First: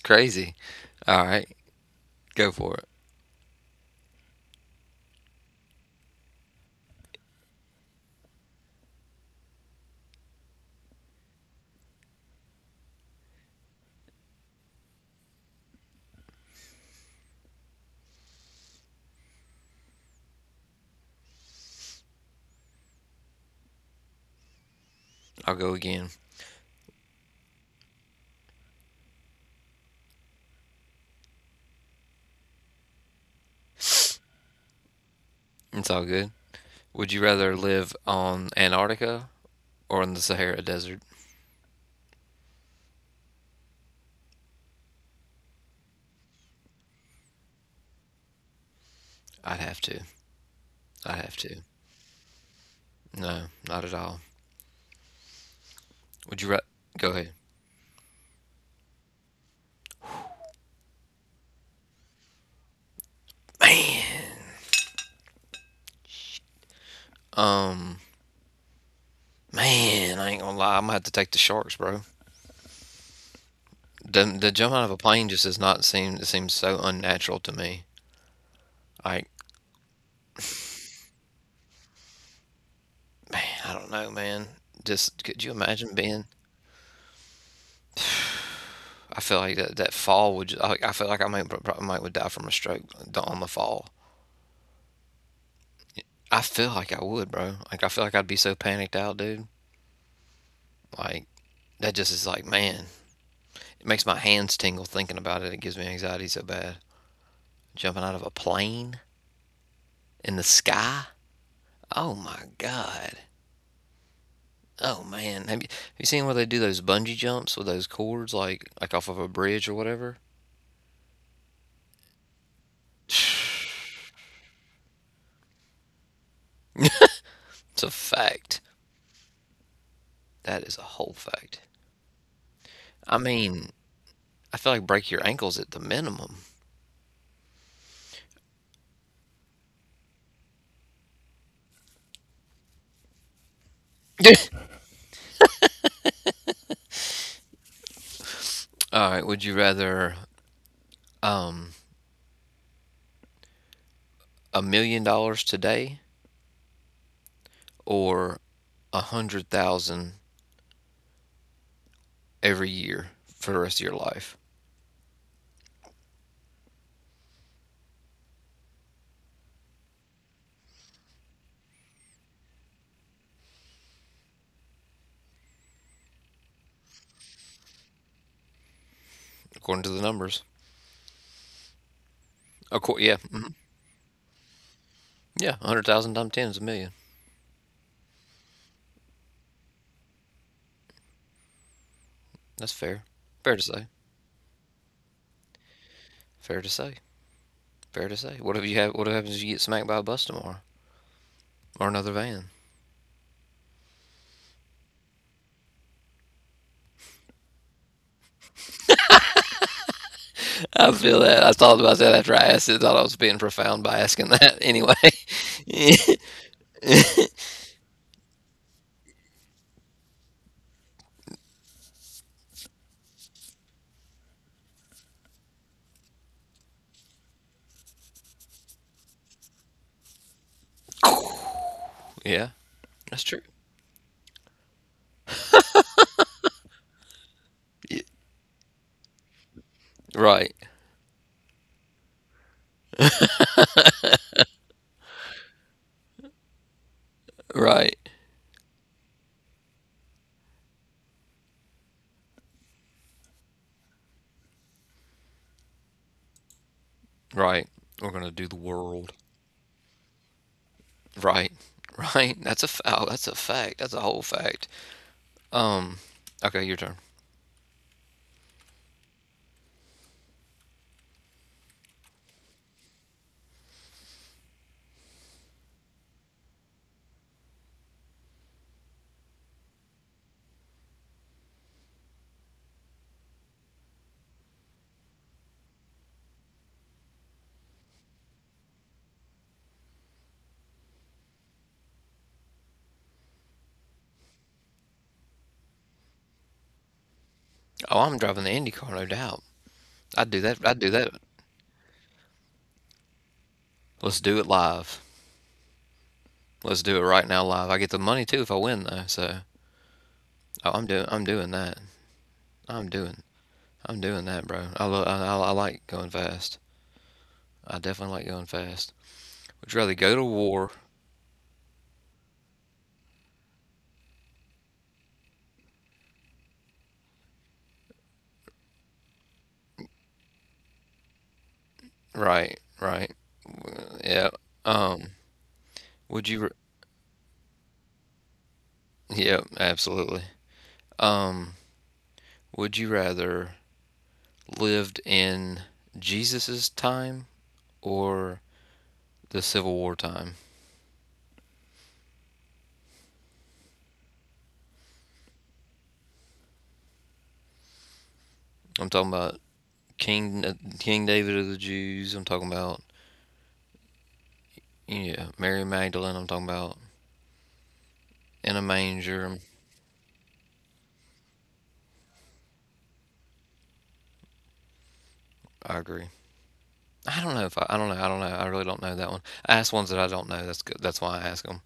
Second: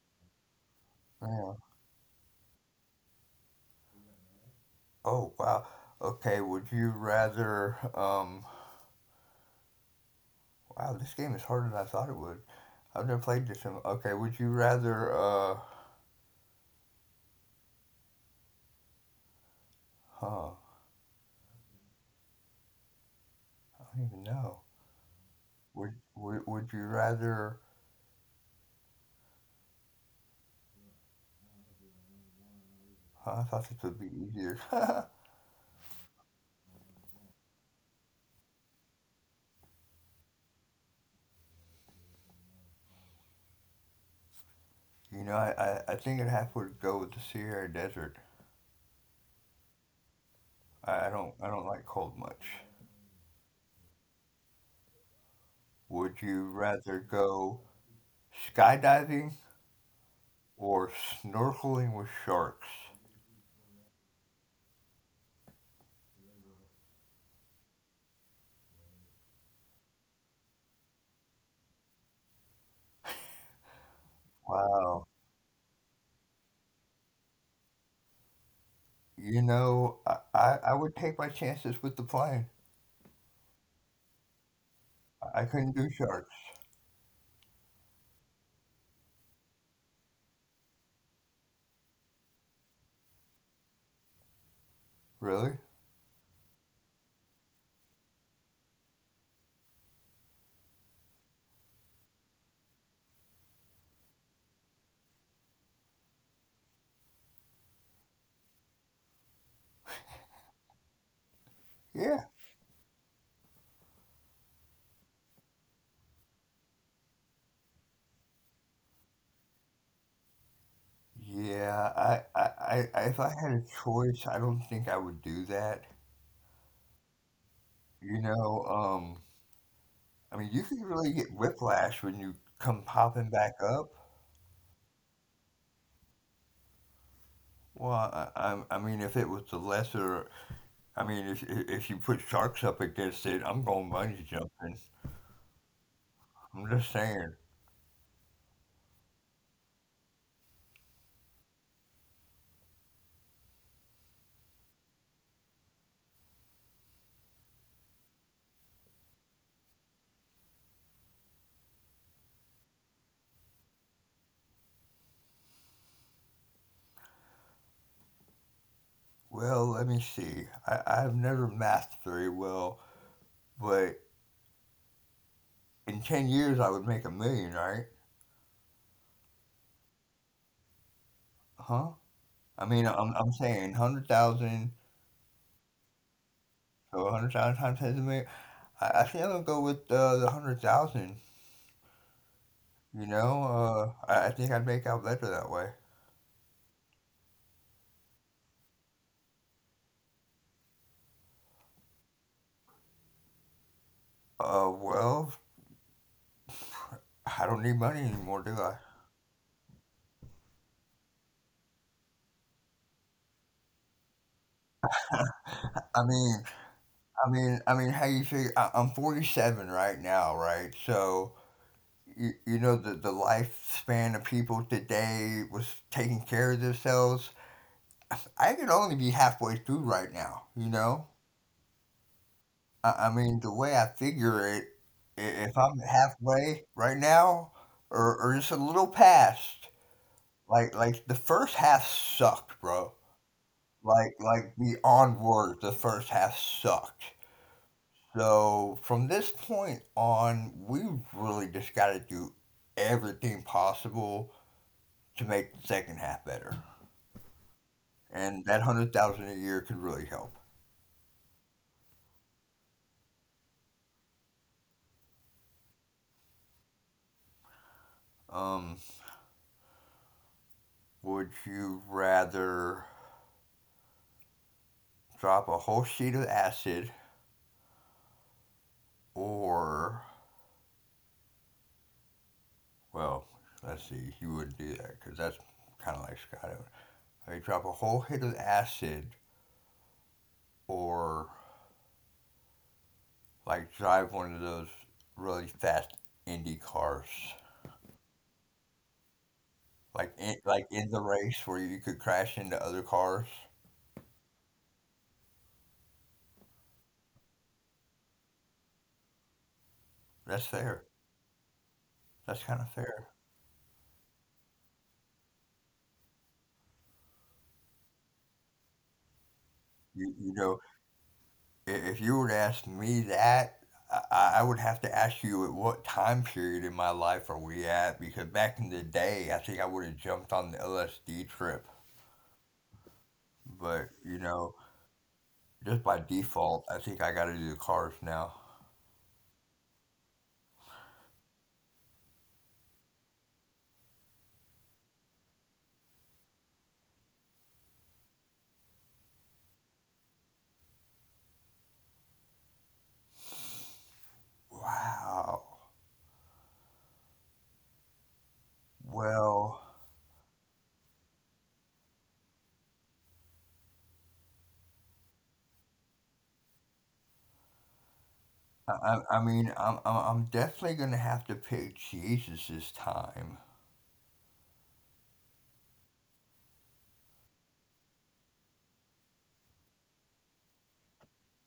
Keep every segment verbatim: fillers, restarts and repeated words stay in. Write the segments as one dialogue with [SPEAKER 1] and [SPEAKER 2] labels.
[SPEAKER 1] crazy. All right,
[SPEAKER 2] Yeah.
[SPEAKER 1] go for it.
[SPEAKER 2] Oh, wow. Okay, would you rather, um, wow, this game is harder than I thought it would. I've never played this in, okay, would you rather, uh, huh, I don't even know.
[SPEAKER 1] I'll go again.
[SPEAKER 2] Would, would, would you rather, huh, I thought this would be easier.
[SPEAKER 1] It's all good. Would you rather live on Antarctica or in the Sahara Desert?
[SPEAKER 2] You know, I, I, I think I'd have to go with the Sierra Desert.
[SPEAKER 1] I'd have to. I'd have
[SPEAKER 2] I, I
[SPEAKER 1] to.
[SPEAKER 2] don't, I don't like cold much.
[SPEAKER 1] No, not at all. Would
[SPEAKER 2] Would
[SPEAKER 1] you rather?
[SPEAKER 2] you
[SPEAKER 1] Go
[SPEAKER 2] rather
[SPEAKER 1] ahead?
[SPEAKER 2] go skydiving or snorkeling with sharks?
[SPEAKER 1] Um, Man, I ain't gonna lie. I'm gonna have to take the sharks, bro. The, the jump out of a
[SPEAKER 2] Wow.
[SPEAKER 1] plane just does not seem. It seems so unnatural to me. Like,
[SPEAKER 2] You know, I, I, I would take my chances with the plane.
[SPEAKER 1] man, I don't know, man. Just could you
[SPEAKER 2] I couldn't
[SPEAKER 1] imagine
[SPEAKER 2] do
[SPEAKER 1] being?
[SPEAKER 2] sharks.
[SPEAKER 1] I feel like that that fall would. Just, I, I feel like I might pro- probably might would die from a stroke on the fall.
[SPEAKER 2] Really?
[SPEAKER 1] I feel like I would, bro. Like I feel like I'd be so panicked out, dude. Like that just is like, man, it makes my hands tingle thinking about it. It gives me anxiety so bad. Jumping out of a plane in the sky. Oh my
[SPEAKER 2] Yeah.
[SPEAKER 1] God. Oh man, have you, have you seen where they do those bungee jumps with those cords, like like off of a bridge or whatever?
[SPEAKER 2] Yeah, I, I, I, if I had a choice, I don't think I would do that.
[SPEAKER 1] It's a
[SPEAKER 2] You
[SPEAKER 1] fact.
[SPEAKER 2] know, um,
[SPEAKER 1] That
[SPEAKER 2] I
[SPEAKER 1] is
[SPEAKER 2] mean,
[SPEAKER 1] a
[SPEAKER 2] you could
[SPEAKER 1] whole
[SPEAKER 2] really
[SPEAKER 1] fact.
[SPEAKER 2] get whiplash when you come
[SPEAKER 1] I
[SPEAKER 2] popping
[SPEAKER 1] mean,
[SPEAKER 2] back up.
[SPEAKER 1] I feel like break your ankles at the minimum.
[SPEAKER 2] Well, I, I, I mean, if it was the lesser, I mean, if if you put sharks up against it, I'm going bungee jumping. I'm just saying.
[SPEAKER 1] All right, would you rather a million dollars today or a hundred thousand every year for the rest of your life,
[SPEAKER 2] Well, let me see. I, I've never mathed very well, but in ten years I would make a million, right?
[SPEAKER 1] according to the numbers?
[SPEAKER 2] Huh?
[SPEAKER 1] Of
[SPEAKER 2] I
[SPEAKER 1] course, yeah.
[SPEAKER 2] mean, I'm,
[SPEAKER 1] Mhm.
[SPEAKER 2] I'm saying a hundred thousand,
[SPEAKER 1] Yeah, a hundred thousand times ten is a million.
[SPEAKER 2] so a hundred thousand times ten is a million. I, I think I'm gonna go with uh, the one hundred thousand,
[SPEAKER 1] That's fair.
[SPEAKER 2] you
[SPEAKER 1] Fair to say.
[SPEAKER 2] know? Uh, I, I think I'd make out better that way.
[SPEAKER 1] Fair to say. Fair to say. What if you have? What happens if you get smacked by a bus tomorrow or another van?
[SPEAKER 2] Uh, well, I don't need money anymore, do I?
[SPEAKER 1] I feel that. I thought about that after I asked it. I thought I was being profound by asking that. Anyway.
[SPEAKER 2] I mean, I mean, I mean, how you figure, I, I'm forty-seven right now, right? So, you, you know, the, the lifespan of people today was taking care of themselves. I could only be halfway through right now, you know?
[SPEAKER 1] Yeah,
[SPEAKER 2] I,
[SPEAKER 1] that's
[SPEAKER 2] I
[SPEAKER 1] true.
[SPEAKER 2] mean, the way I figure it, i- if I'm halfway right now, or or just a little past,
[SPEAKER 1] Right.
[SPEAKER 2] like like the first half sucked, bro. Like like beyond words, the first half sucked.
[SPEAKER 1] Right.
[SPEAKER 2] So from this point on, we really just got to do everything possible to make the second half better,
[SPEAKER 1] Right. We're gonna do the
[SPEAKER 2] and that
[SPEAKER 1] world.
[SPEAKER 2] hundred thousand a year could really help.
[SPEAKER 1] Right. Right. That's a f- oh, that's a fact. That's a whole fact. Um. Okay, your turn.
[SPEAKER 2] Um, would you rather drop a whole sheet of acid, or, well, let's see, you wouldn't do that because that's kind of like Scott. Like drop a whole hit of acid or like drive one of those really fast Indy cars.
[SPEAKER 1] Oh, I'm driving the Indy car, no doubt. I'd do
[SPEAKER 2] Like
[SPEAKER 1] that.
[SPEAKER 2] in,
[SPEAKER 1] I'd do
[SPEAKER 2] like
[SPEAKER 1] that.
[SPEAKER 2] in the race where you could crash into other cars.
[SPEAKER 1] Let's do it live. Let's do it right now live. I get the money too if I win though. So oh,
[SPEAKER 2] That's
[SPEAKER 1] I'm doing.
[SPEAKER 2] fair.
[SPEAKER 1] I'm doing that.
[SPEAKER 2] That's kind
[SPEAKER 1] I'm
[SPEAKER 2] of
[SPEAKER 1] doing.
[SPEAKER 2] fair.
[SPEAKER 1] I'm doing that, bro. I love. I, I, I like going fast. I definitely like going fast. Would you rather go to
[SPEAKER 2] You, you
[SPEAKER 1] war?
[SPEAKER 2] know, i- if you would ask me that, I, I I would have to ask you at what time period in my life are we at? Because back in the day, I think I would have jumped on the L S D trip.
[SPEAKER 1] Right. Right.
[SPEAKER 2] But,
[SPEAKER 1] Yeah.
[SPEAKER 2] you know,
[SPEAKER 1] Um.
[SPEAKER 2] just
[SPEAKER 1] Would
[SPEAKER 2] by
[SPEAKER 1] you? r-
[SPEAKER 2] default, I think I gotta do the cars now.
[SPEAKER 1] Yeah. Absolutely. Um. Would you rather lived in Jesus's time or the Civil War time?
[SPEAKER 2] Wow.
[SPEAKER 1] I'm talking about
[SPEAKER 2] Well,
[SPEAKER 1] King uh, King David of the Jews. I'm talking about yeah Mary Magdalene. I'm talking about in a
[SPEAKER 2] I,
[SPEAKER 1] manger.
[SPEAKER 2] I, I mean, I'm, I'm I'm definitely gonna have to pick Jesus this time.
[SPEAKER 1] I agree. I don't know if I, I don't know. I don't know. I really don't know that one. I ask ones that I don't know. That's good. That's why I ask them.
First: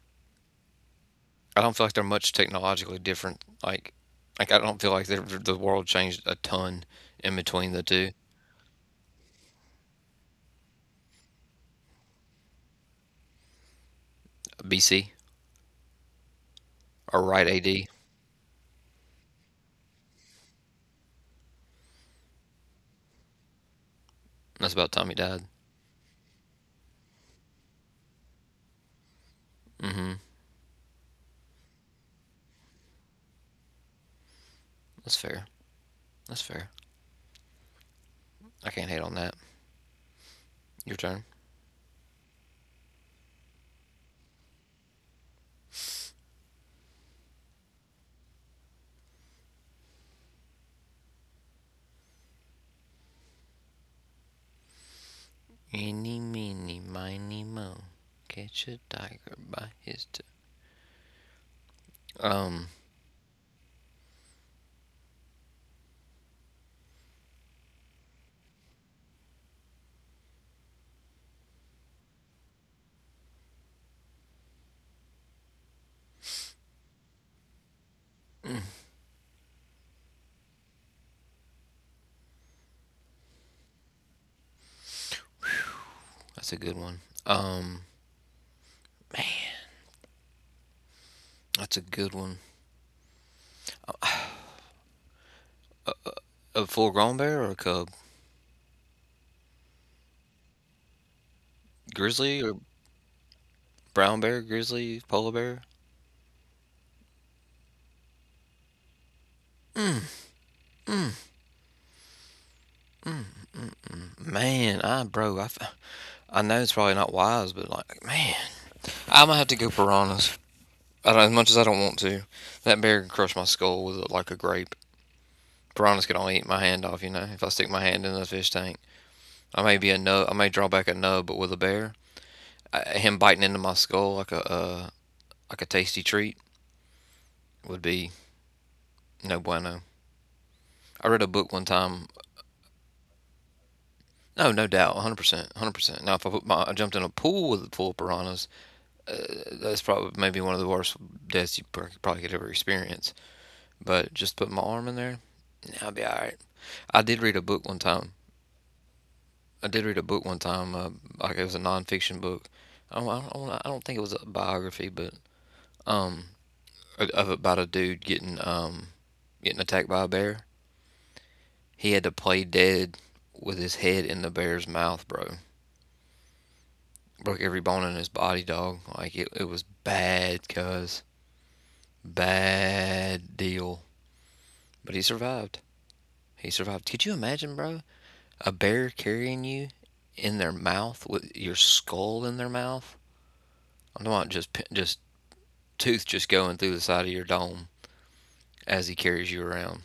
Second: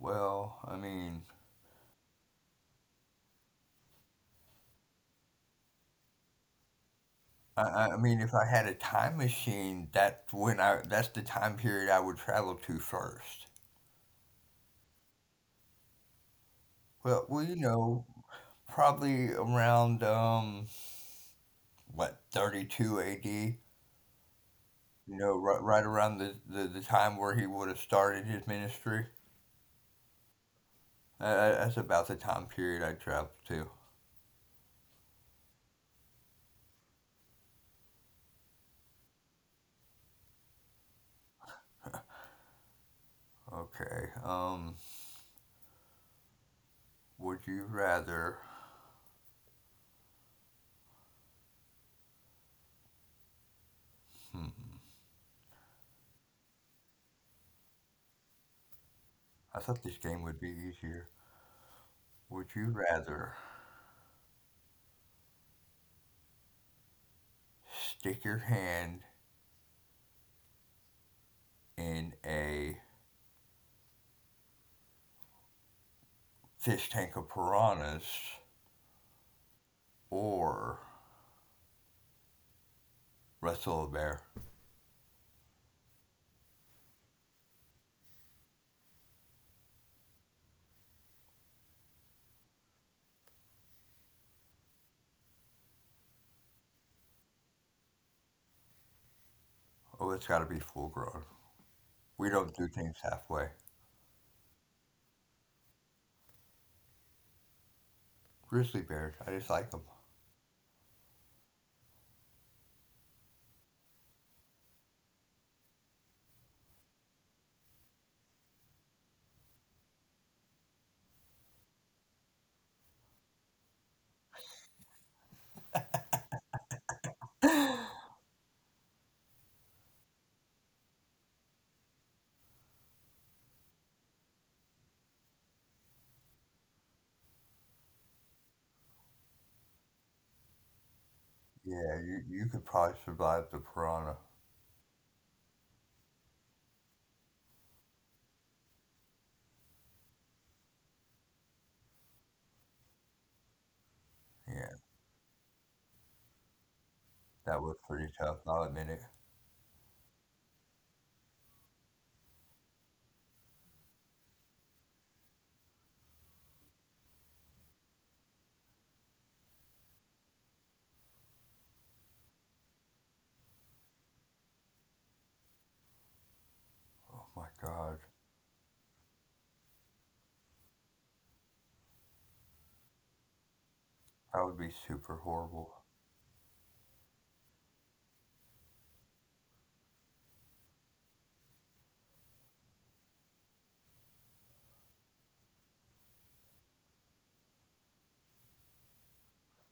[SPEAKER 2] Well, I mean,
[SPEAKER 1] I don't feel like they're much technologically different. Like, like I don't feel like they're, the world changed a ton in
[SPEAKER 2] I,
[SPEAKER 1] between the
[SPEAKER 2] I I
[SPEAKER 1] two.
[SPEAKER 2] mean, if I had a time machine, that's when I that's the time period I would travel to first.
[SPEAKER 1] B C or
[SPEAKER 2] Well,
[SPEAKER 1] right
[SPEAKER 2] well, you
[SPEAKER 1] A D.
[SPEAKER 2] know, probably around um what thirty-two A D.
[SPEAKER 1] That's about the time he
[SPEAKER 2] You
[SPEAKER 1] died.
[SPEAKER 2] know, right, right around the, the the time where he would have started his ministry.
[SPEAKER 1] Mm-hmm.
[SPEAKER 2] Uh, that's about the time period I traveled to.
[SPEAKER 1] That's fair. That's fair. I can't hate on that. Your turn.
[SPEAKER 2] Okay. Um, would you rather? Hmm,
[SPEAKER 1] Eeny, meeny, miny, mo. Catch a tiger
[SPEAKER 2] I
[SPEAKER 1] by
[SPEAKER 2] thought this
[SPEAKER 1] his
[SPEAKER 2] game
[SPEAKER 1] tail.
[SPEAKER 2] would be easier. Would you
[SPEAKER 1] Um,
[SPEAKER 2] rather stick your hand in a fish tank of piranhas or wrestle a bear?
[SPEAKER 1] that's a good one. Um, that's a good one. A full-grown bear or a cub?
[SPEAKER 2] Oh, it's got to be full grown. We
[SPEAKER 1] Grizzly or
[SPEAKER 2] don't do things halfway.
[SPEAKER 1] brown bear, grizzly, polar bear.
[SPEAKER 2] Grizzly bears, I just like them.
[SPEAKER 1] Man, I bro, I I know it's probably not wise, but like, man, I'm gonna have to go piranhas. I don't, as much as I don't want to, that bear can crush my skull with it like a grape. Piranhas can only eat my hand off, you know. If I stick my hand in the fish tank, I may be a nub. I may draw back a nub, but with a bear, I, him biting into my skull like a uh, like a tasty treat would be no bueno. I read a book one
[SPEAKER 2] Yeah, you,
[SPEAKER 1] time.
[SPEAKER 2] you could probably survive the piranha.
[SPEAKER 1] No, no doubt, one hundred percent, one hundred percent. Now, if I put my, I jumped in a pool with a pool of piranhas, uh, that's probably maybe one of the worst deaths you probably could ever experience. But just put my
[SPEAKER 2] Yeah,
[SPEAKER 1] arm in there, I'll be all right. I did read a
[SPEAKER 2] that
[SPEAKER 1] book
[SPEAKER 2] was
[SPEAKER 1] one time.
[SPEAKER 2] pretty tough. I'll admit it.
[SPEAKER 1] I did read a book one time. Uh, like it was a nonfiction book. I don't, I don't- I don't, think it was a biography, but um, of about a dude getting um getting attacked by a bear. He had to play dead with his head in the bear's mouth, bro.
[SPEAKER 2] Oh
[SPEAKER 1] Broke
[SPEAKER 2] my
[SPEAKER 1] every bone in
[SPEAKER 2] god,
[SPEAKER 1] his body, dog. Like it, it was bad, cuz bad deal.
[SPEAKER 2] that would be
[SPEAKER 1] But he
[SPEAKER 2] super
[SPEAKER 1] survived.
[SPEAKER 2] horrible.
[SPEAKER 1] He survived. Could you imagine, bro? A bear carrying you in their mouth with your skull in their mouth. I'm talking about just just tooth just going through the side of your dome as he carries you around,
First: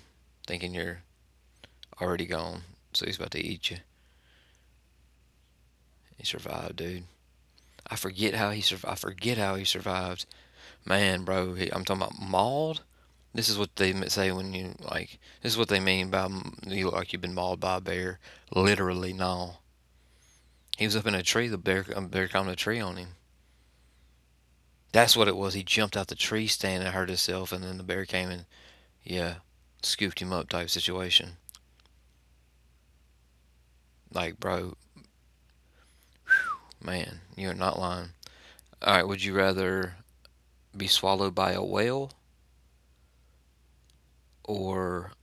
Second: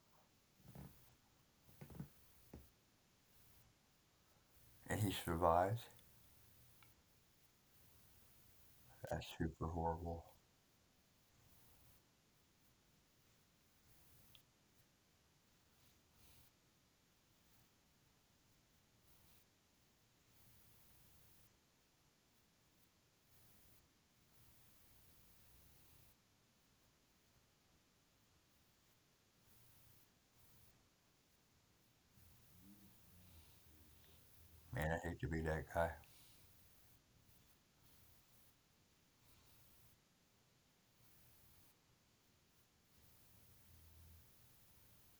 [SPEAKER 1] thinking you're already gone. So he's about to eat you.
[SPEAKER 2] And he survives.
[SPEAKER 1] He survived, dude. I forget how he survived. I
[SPEAKER 2] That's
[SPEAKER 1] forget how he
[SPEAKER 2] super
[SPEAKER 1] survived.
[SPEAKER 2] horrible.
[SPEAKER 1] Man, bro, he, I'm talking about mauled. This is what they say when you like. This is what they mean by you look like you've been mauled by a bear. Literally, no. He was up in a tree. The bear, a bear climbed a tree on him. That's what it was. He jumped out the tree stand and hurt himself, and then the bear came and, yeah, scooped him up type situation. Like, bro,
[SPEAKER 2] Man, I hate to be that guy.
[SPEAKER 1] man, you're not lying. All right, would you rather be swallowed by a whale or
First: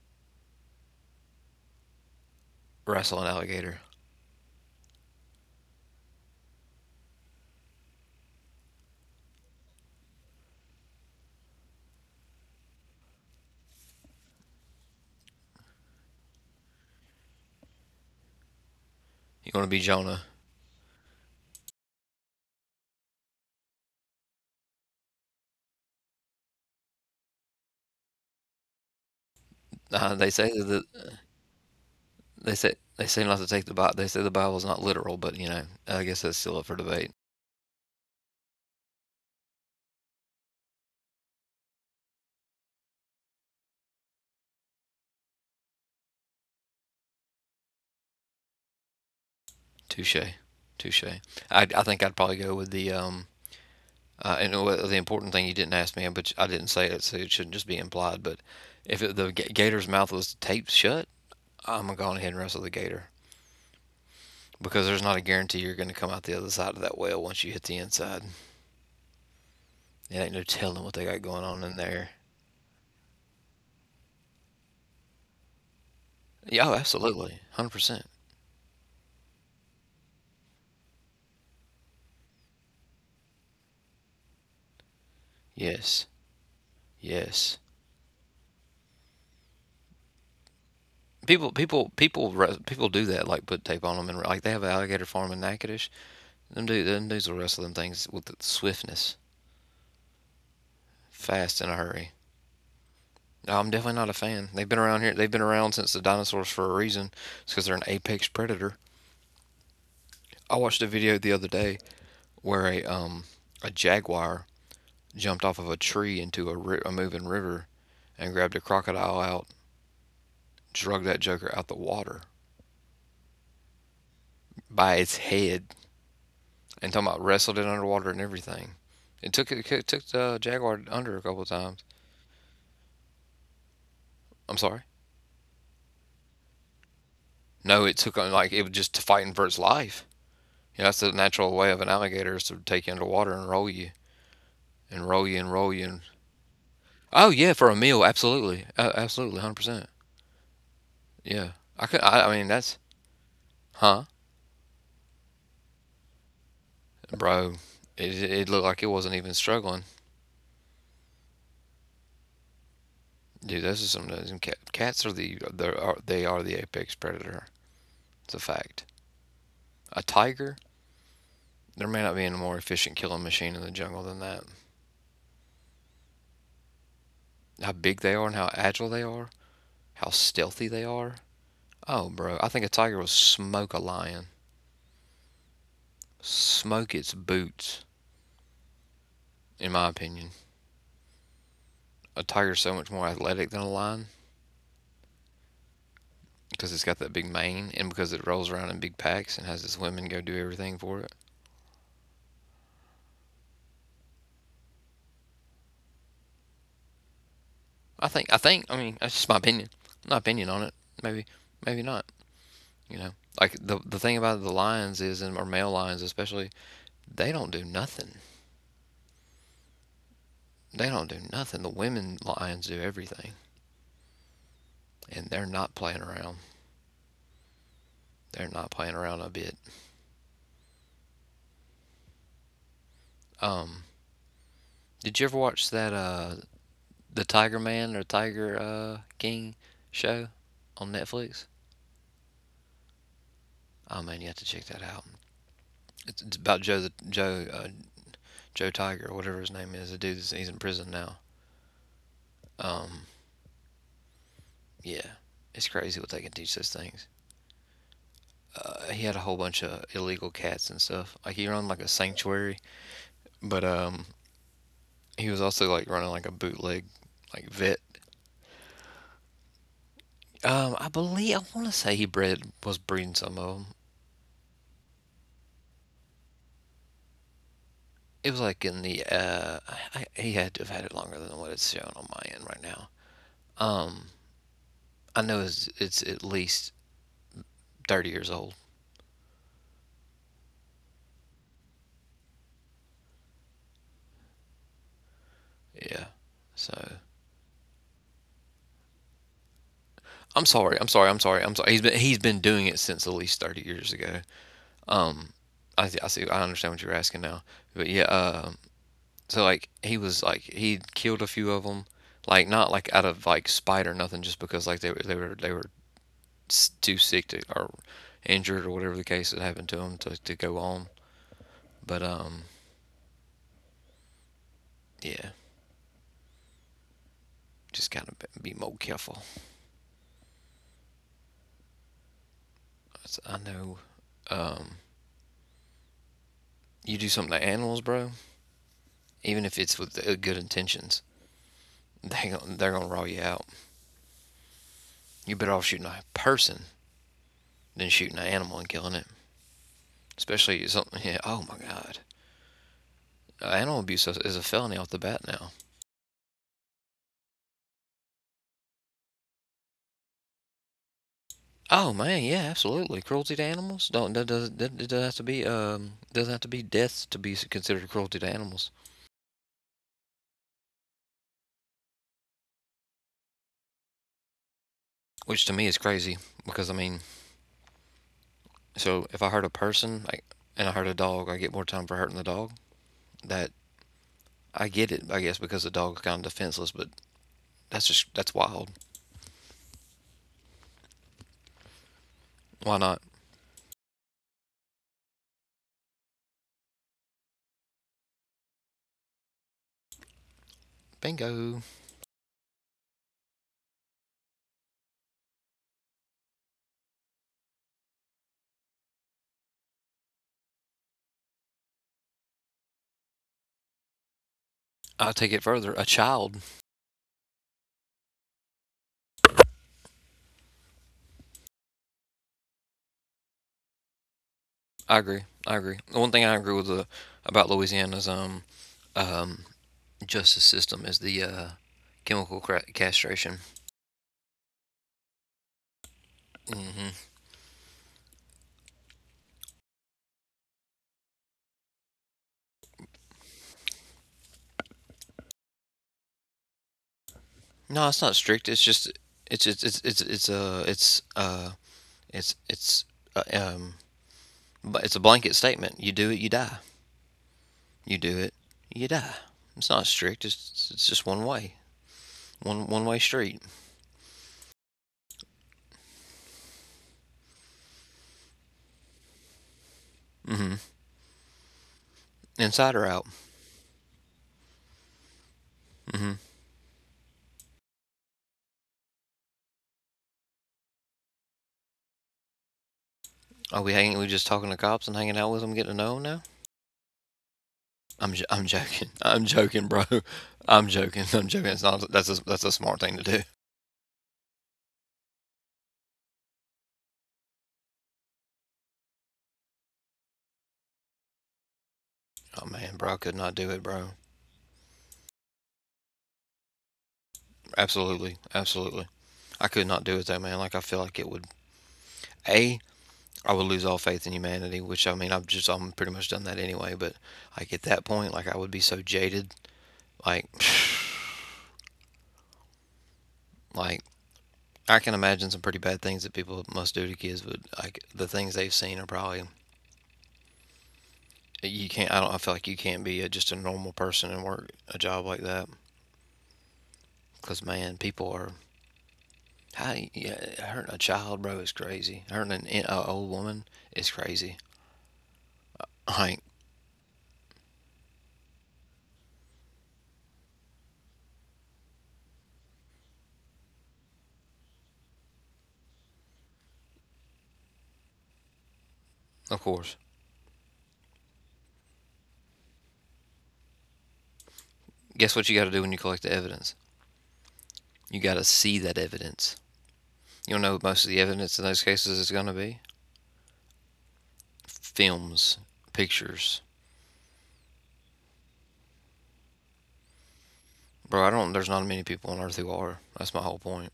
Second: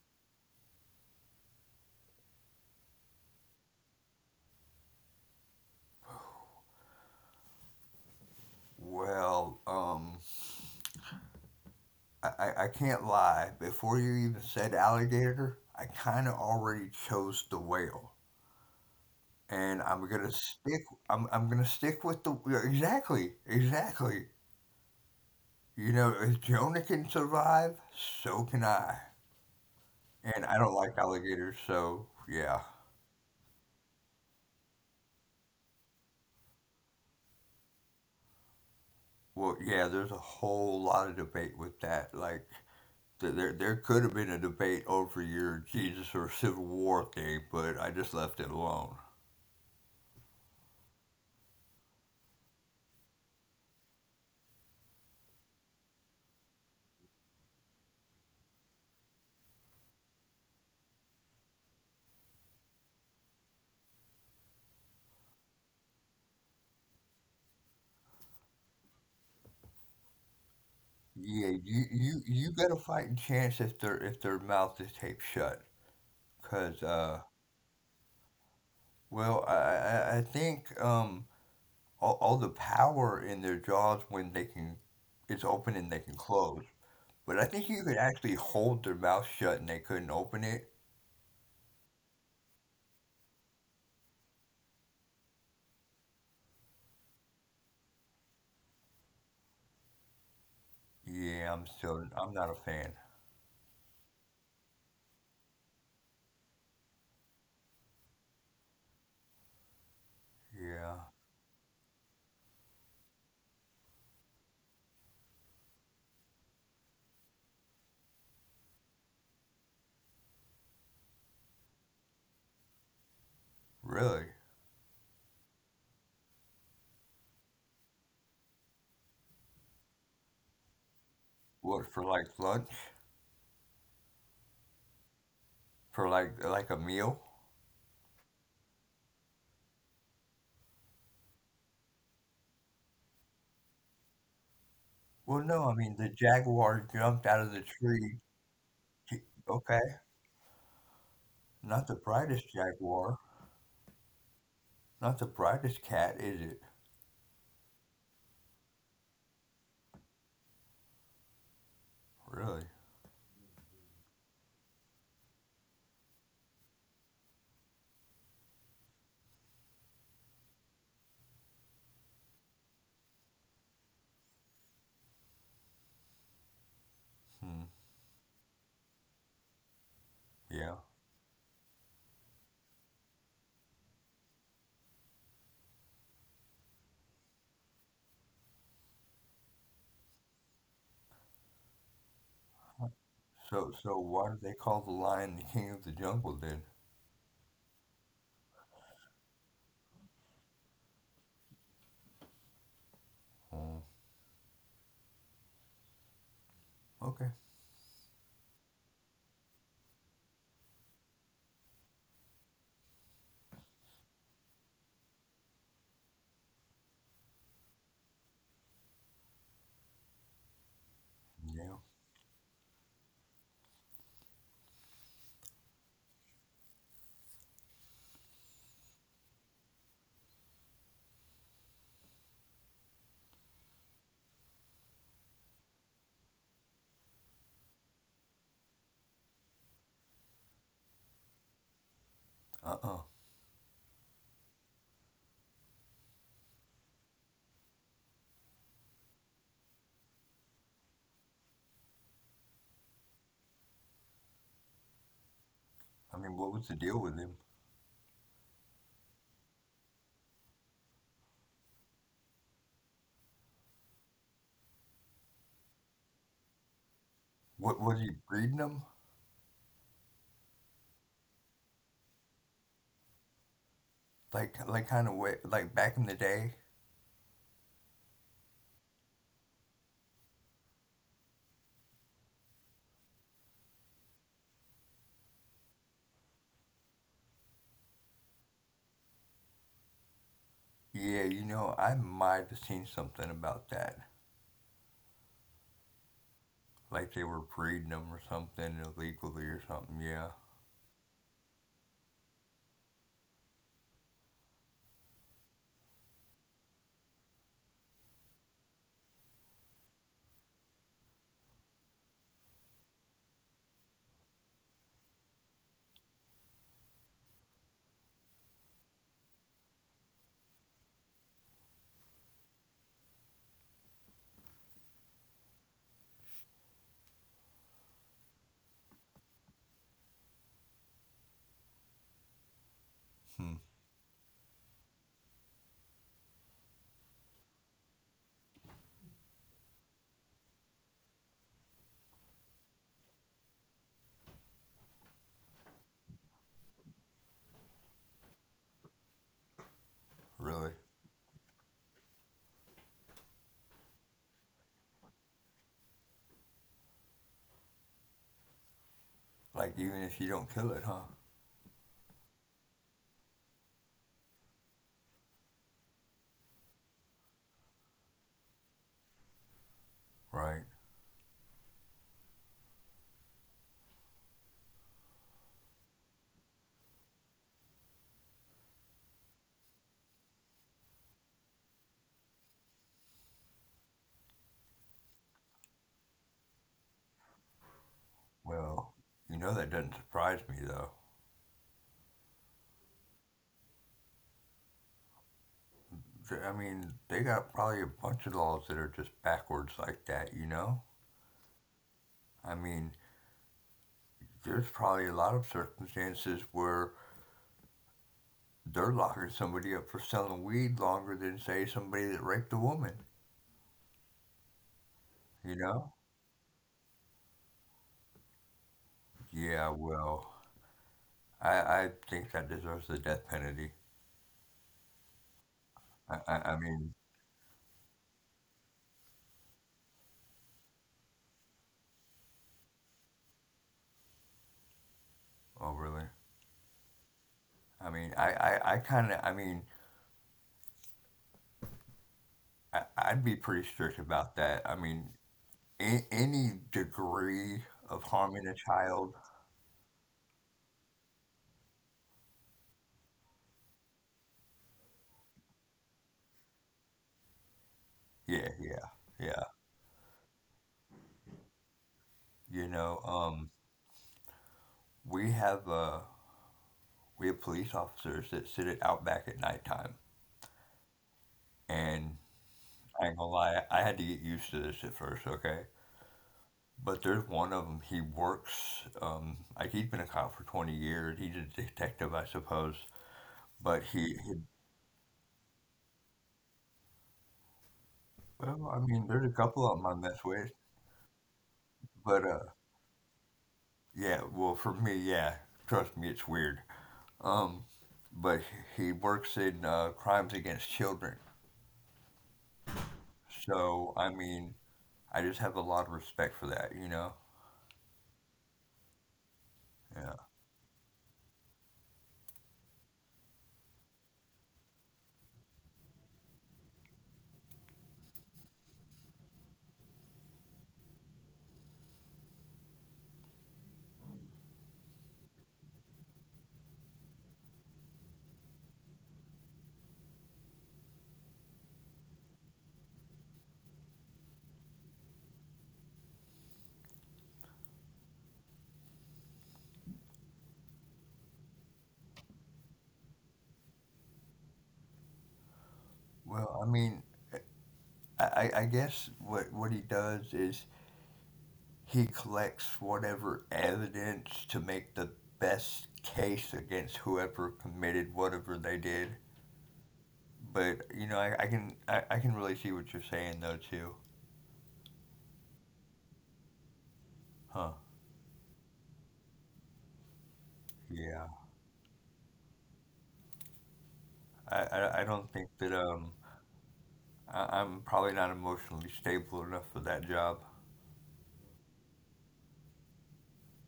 [SPEAKER 1] wrestle an alligator?
[SPEAKER 2] Well, um, I, I, I can't lie. Before you even said alligator, I kind of already chose the whale.
[SPEAKER 1] You want
[SPEAKER 2] And
[SPEAKER 1] to be
[SPEAKER 2] I'm gonna
[SPEAKER 1] Jonah?
[SPEAKER 2] stick. I'm, I'm gonna stick with the yeah, exactly, exactly. You know, if Jonah can survive, so can I.
[SPEAKER 1] Uh,
[SPEAKER 2] And
[SPEAKER 1] they
[SPEAKER 2] I don't
[SPEAKER 1] say
[SPEAKER 2] like
[SPEAKER 1] that
[SPEAKER 2] alligators, so yeah.
[SPEAKER 1] they say they say not to take the Bible. They say the Bible's not literal, but you know, I guess that's still up for debate.
[SPEAKER 2] Well, yeah. There's a whole lot of debate with that. Like, There, there could have been a debate over your Jesus or Civil War thing, but I just left it alone.
[SPEAKER 1] Touche, touche. I I think I'd probably go with the um Uh, and uh, the important thing you didn't ask me, but I didn't say it, so it shouldn't just be implied. But if it, the gator's mouth was taped shut, I'm gonna go ahead and wrestle the gator because there's not a guarantee you're gonna come out the other side of that whale once you hit the inside. It ain't no telling what they got
[SPEAKER 2] Yeah,
[SPEAKER 1] going on
[SPEAKER 2] you,
[SPEAKER 1] in
[SPEAKER 2] you,
[SPEAKER 1] there.
[SPEAKER 2] you got a fighting chance if their if their mouth is taped shut.
[SPEAKER 1] Yeah, oh,
[SPEAKER 2] Cause, uh,
[SPEAKER 1] absolutely, one hundred percent.
[SPEAKER 2] well, I, I, I think um, all, all the power in their jaws when they can, it's open and they
[SPEAKER 1] Yes,
[SPEAKER 2] can close. But I
[SPEAKER 1] yes.
[SPEAKER 2] think you could actually hold their mouth shut and they couldn't open it.
[SPEAKER 1] People, people, people, people do that. Like put tape on them, and like they have an alligator farm in Natchitoches. Them dudes, them dudes will wrestle them things with swiftness,
[SPEAKER 2] Yeah,
[SPEAKER 1] fast
[SPEAKER 2] I'm
[SPEAKER 1] in a
[SPEAKER 2] still,
[SPEAKER 1] hurry.
[SPEAKER 2] I'm not a fan.
[SPEAKER 1] No, I'm definitely not a fan. They've been around here. They've been around since the dinosaurs for a reason. It's because they're an apex predator. I watched a
[SPEAKER 2] Yeah,
[SPEAKER 1] video the other day where a um a jaguar jumped off of a tree into a, ri- a moving river and grabbed a crocodile out, drug that joker out the water
[SPEAKER 2] really.
[SPEAKER 1] by its head, and talking about wrestled it underwater and everything. It took it, it took the jaguar under a couple of times.
[SPEAKER 2] What for like lunch?
[SPEAKER 1] I'm sorry.
[SPEAKER 2] For like like a meal?
[SPEAKER 1] No, it took on like it was just fighting for its life. You know, that's the natural way of an alligator is to take you underwater and roll you and roll you and
[SPEAKER 2] Well,
[SPEAKER 1] roll
[SPEAKER 2] no,
[SPEAKER 1] you
[SPEAKER 2] I
[SPEAKER 1] and
[SPEAKER 2] mean, the jaguar
[SPEAKER 1] oh
[SPEAKER 2] jumped out
[SPEAKER 1] yeah,
[SPEAKER 2] of
[SPEAKER 1] for
[SPEAKER 2] the
[SPEAKER 1] a meal,
[SPEAKER 2] tree.
[SPEAKER 1] absolutely, uh,
[SPEAKER 2] J
[SPEAKER 1] absolutely, hundred percent.
[SPEAKER 2] Okay,
[SPEAKER 1] Yeah, I
[SPEAKER 2] not
[SPEAKER 1] could.
[SPEAKER 2] the
[SPEAKER 1] I, I mean,
[SPEAKER 2] brightest
[SPEAKER 1] that's
[SPEAKER 2] jaguar,
[SPEAKER 1] huh,
[SPEAKER 2] not the brightest cat, is it?
[SPEAKER 1] bro. It, it looked like it wasn't even struggling,
[SPEAKER 2] Really?
[SPEAKER 1] dude. Those are some. Those cat, cats are the they are they are the apex predator. It's a fact. A tiger, there may not be a more efficient killing machine in the jungle than that. How
[SPEAKER 2] Hmm.
[SPEAKER 1] big they are and how agile they are, how stealthy
[SPEAKER 2] Yeah.
[SPEAKER 1] they are. Oh, bro, I think a tiger will smoke a lion, smoke its boots. In my opinion, a tiger's so much more athletic than a
[SPEAKER 2] So, so
[SPEAKER 1] lion.
[SPEAKER 2] why do they call the lion the king of the jungle then?
[SPEAKER 1] Because it's got that big mane and because it rolls around in big packs and has its women go do everything for it.
[SPEAKER 2] Hmm. Okay.
[SPEAKER 1] I think I think I mean that's just my opinion, my opinion on it. Maybe maybe not. You know, like the the thing about the lions is, and or male lions especially, they don't do nothing. They don't do nothing. The
[SPEAKER 2] Yeah.
[SPEAKER 1] women lions do everything, and they're not playing around. They're not playing around a bit. Um, did you ever watch that uh the Tiger Man or Tiger uh King show on Netflix?
[SPEAKER 2] Uh-uh.
[SPEAKER 1] Oh man, you have to check that out. It's, it's about Joe the Joe uh, Joe Tiger or whatever his name is. The dude he's in prison now. Um, yeah, it's crazy
[SPEAKER 2] I
[SPEAKER 1] what they
[SPEAKER 2] mean,
[SPEAKER 1] can
[SPEAKER 2] what was
[SPEAKER 1] teach
[SPEAKER 2] the
[SPEAKER 1] those
[SPEAKER 2] deal with
[SPEAKER 1] things.
[SPEAKER 2] him?
[SPEAKER 1] Uh, he had a whole bunch of illegal cats and stuff. Like he run like a sanctuary, but um, he was also like running like a bootleg like
[SPEAKER 2] What
[SPEAKER 1] vet.
[SPEAKER 2] was he breeding them?
[SPEAKER 1] Um, I believe I want to say he bred was breeding some of them.
[SPEAKER 2] Like, like kind of way, like back in the day?
[SPEAKER 1] It was like in the uh, I, I, he had to have had it longer than what it's shown on my end right now. Um, I know it's it's at least thirty years old.
[SPEAKER 2] Yeah, you know, I might have seen something about that.
[SPEAKER 1] Yeah, so
[SPEAKER 2] Like they were breeding them or something illegally or something. Yeah.
[SPEAKER 1] I'm sorry. I'm sorry. I'm sorry. I'm sorry. He's been he's been doing it since at least thirty years ago. Um, I th- I see. I understand what you're asking now. But yeah. Um, so like he was like he killed a few of them, like not like out of like spite or nothing, just because like they were they were they were s- too sick to or injured, or whatever the case that happened to them to to go on. But um, yeah, just gotta be more careful. That's- I
[SPEAKER 2] Hmm.
[SPEAKER 1] know. Um, you do something to animals, bro. Even if it's with uh, good intentions, they gon- they're gonna raw you out. You're better off shooting a person than shooting an animal and killing it.
[SPEAKER 2] Really?
[SPEAKER 1] Especially something. Yeah, oh my God. Uh, animal abuse is- a felony off the bat now.
[SPEAKER 2] Like, even if you don't kill it, huh?
[SPEAKER 1] Oh man, yeah, absolutely. Cruelty to animals don't that does that doesn't have to be um doesn't have to be deaths to be considered cruelty to animals,
[SPEAKER 2] Right.
[SPEAKER 1] which to me is crazy because I mean, so if I hurt a person like and I hurt a dog, I get more time for hurting the dog. That I get it, I guess, because the dog's kind of defenseless, but that's just that's wild.
[SPEAKER 2] Well, you know that doesn't surprise me, though.
[SPEAKER 1] Why not?
[SPEAKER 2] Th- I mean, they got probably a bunch of laws that are just backwards like that, you know?
[SPEAKER 1] Bingo.
[SPEAKER 2] I mean, there's probably a lot of circumstances where they're locking somebody up for selling weed longer than, say, somebody that raped a woman,
[SPEAKER 1] I'll take it
[SPEAKER 2] you
[SPEAKER 1] further.
[SPEAKER 2] know?
[SPEAKER 1] A child.
[SPEAKER 2] Yeah, well, I, I think that deserves the death penalty.
[SPEAKER 1] I agree. I agree. The one
[SPEAKER 2] I,
[SPEAKER 1] thing
[SPEAKER 2] I,
[SPEAKER 1] I
[SPEAKER 2] I
[SPEAKER 1] agree with
[SPEAKER 2] mean,
[SPEAKER 1] the, about Louisiana's um, um, justice system is the uh, chemical cra- castration.
[SPEAKER 2] oh, really?
[SPEAKER 1] Hmm.
[SPEAKER 2] I mean, I, I, I kind of, I mean, I, I'd be pretty strict about that. I mean, A any degree
[SPEAKER 1] No, it's
[SPEAKER 2] of
[SPEAKER 1] not strict.
[SPEAKER 2] harming a
[SPEAKER 1] It's just
[SPEAKER 2] child.
[SPEAKER 1] it's it's it's it's it's uh it's uh it's it's uh, um but it's a blanket statement. You do it, you die. You do it,
[SPEAKER 2] Yeah, yeah,
[SPEAKER 1] you die.
[SPEAKER 2] yeah.
[SPEAKER 1] It's not strict. It's it's just one way,
[SPEAKER 2] You
[SPEAKER 1] one one
[SPEAKER 2] know,
[SPEAKER 1] way
[SPEAKER 2] um,
[SPEAKER 1] street.
[SPEAKER 2] we have uh, we have police officers that sit it out back at nighttime,
[SPEAKER 1] Hmm.
[SPEAKER 2] and
[SPEAKER 1] Inside or
[SPEAKER 2] I ain't
[SPEAKER 1] out.
[SPEAKER 2] gonna lie, I had to get used to this at first, okay?
[SPEAKER 1] Hmm.
[SPEAKER 2] But there's one of them. He works. Um, like he's been a cop for twenty years. He's a detective, I suppose.
[SPEAKER 1] Are
[SPEAKER 2] But
[SPEAKER 1] we hanging?
[SPEAKER 2] he,
[SPEAKER 1] We
[SPEAKER 2] he
[SPEAKER 1] just talking to cops and hanging out with them, getting to know them now? I'm j- I'm
[SPEAKER 2] well, I
[SPEAKER 1] joking.
[SPEAKER 2] mean, there's a
[SPEAKER 1] I'm
[SPEAKER 2] couple of
[SPEAKER 1] joking,
[SPEAKER 2] them I
[SPEAKER 1] bro.
[SPEAKER 2] mess with,
[SPEAKER 1] I'm joking. I'm joking. It's not. That's a,
[SPEAKER 2] but uh,
[SPEAKER 1] that's a smart thing to do.
[SPEAKER 2] yeah. Well, for me, yeah. Trust me, it's weird. Um, but he works in uh, crimes against children.
[SPEAKER 1] Oh man, bro, I could not do it, bro.
[SPEAKER 2] So, I mean, I just have a lot of respect for that, you know?
[SPEAKER 1] Absolutely, absolutely. I could not do it though,
[SPEAKER 2] Yeah.
[SPEAKER 1] man. Like I feel like it would. A, I would lose all faith in humanity, which I mean, I've just I'm pretty much done that anyway. But like at that point, like I would be so jaded, like, like I can imagine some pretty bad things that people must do to kids, but like the things they've seen are probably you can't. I don't. I feel like you can't be a, just a normal person and work a job like that. Because, man, people are. How, yeah, hurting a child, bro, is crazy. Hurting an, in- old woman is crazy. Hank,
[SPEAKER 2] Well, I mean, I, I I guess what, what he does is he collects whatever evidence to make the best case against whoever committed whatever they did.
[SPEAKER 1] of course.
[SPEAKER 2] But, you know, I, I can I, I can really see what you're saying though too.
[SPEAKER 1] Guess what you got to do when you collect the evidence?
[SPEAKER 2] Huh.
[SPEAKER 1] You got to see that evidence. You don't know what most of the
[SPEAKER 2] Yeah.
[SPEAKER 1] evidence in those cases is going to be?
[SPEAKER 2] I, I, I don't
[SPEAKER 1] Films,
[SPEAKER 2] think that um
[SPEAKER 1] pictures.
[SPEAKER 2] I, I'm probably not emotionally stable enough for that job.
[SPEAKER 1] Bro, I don't. There's not many people on earth who are. That's my whole point.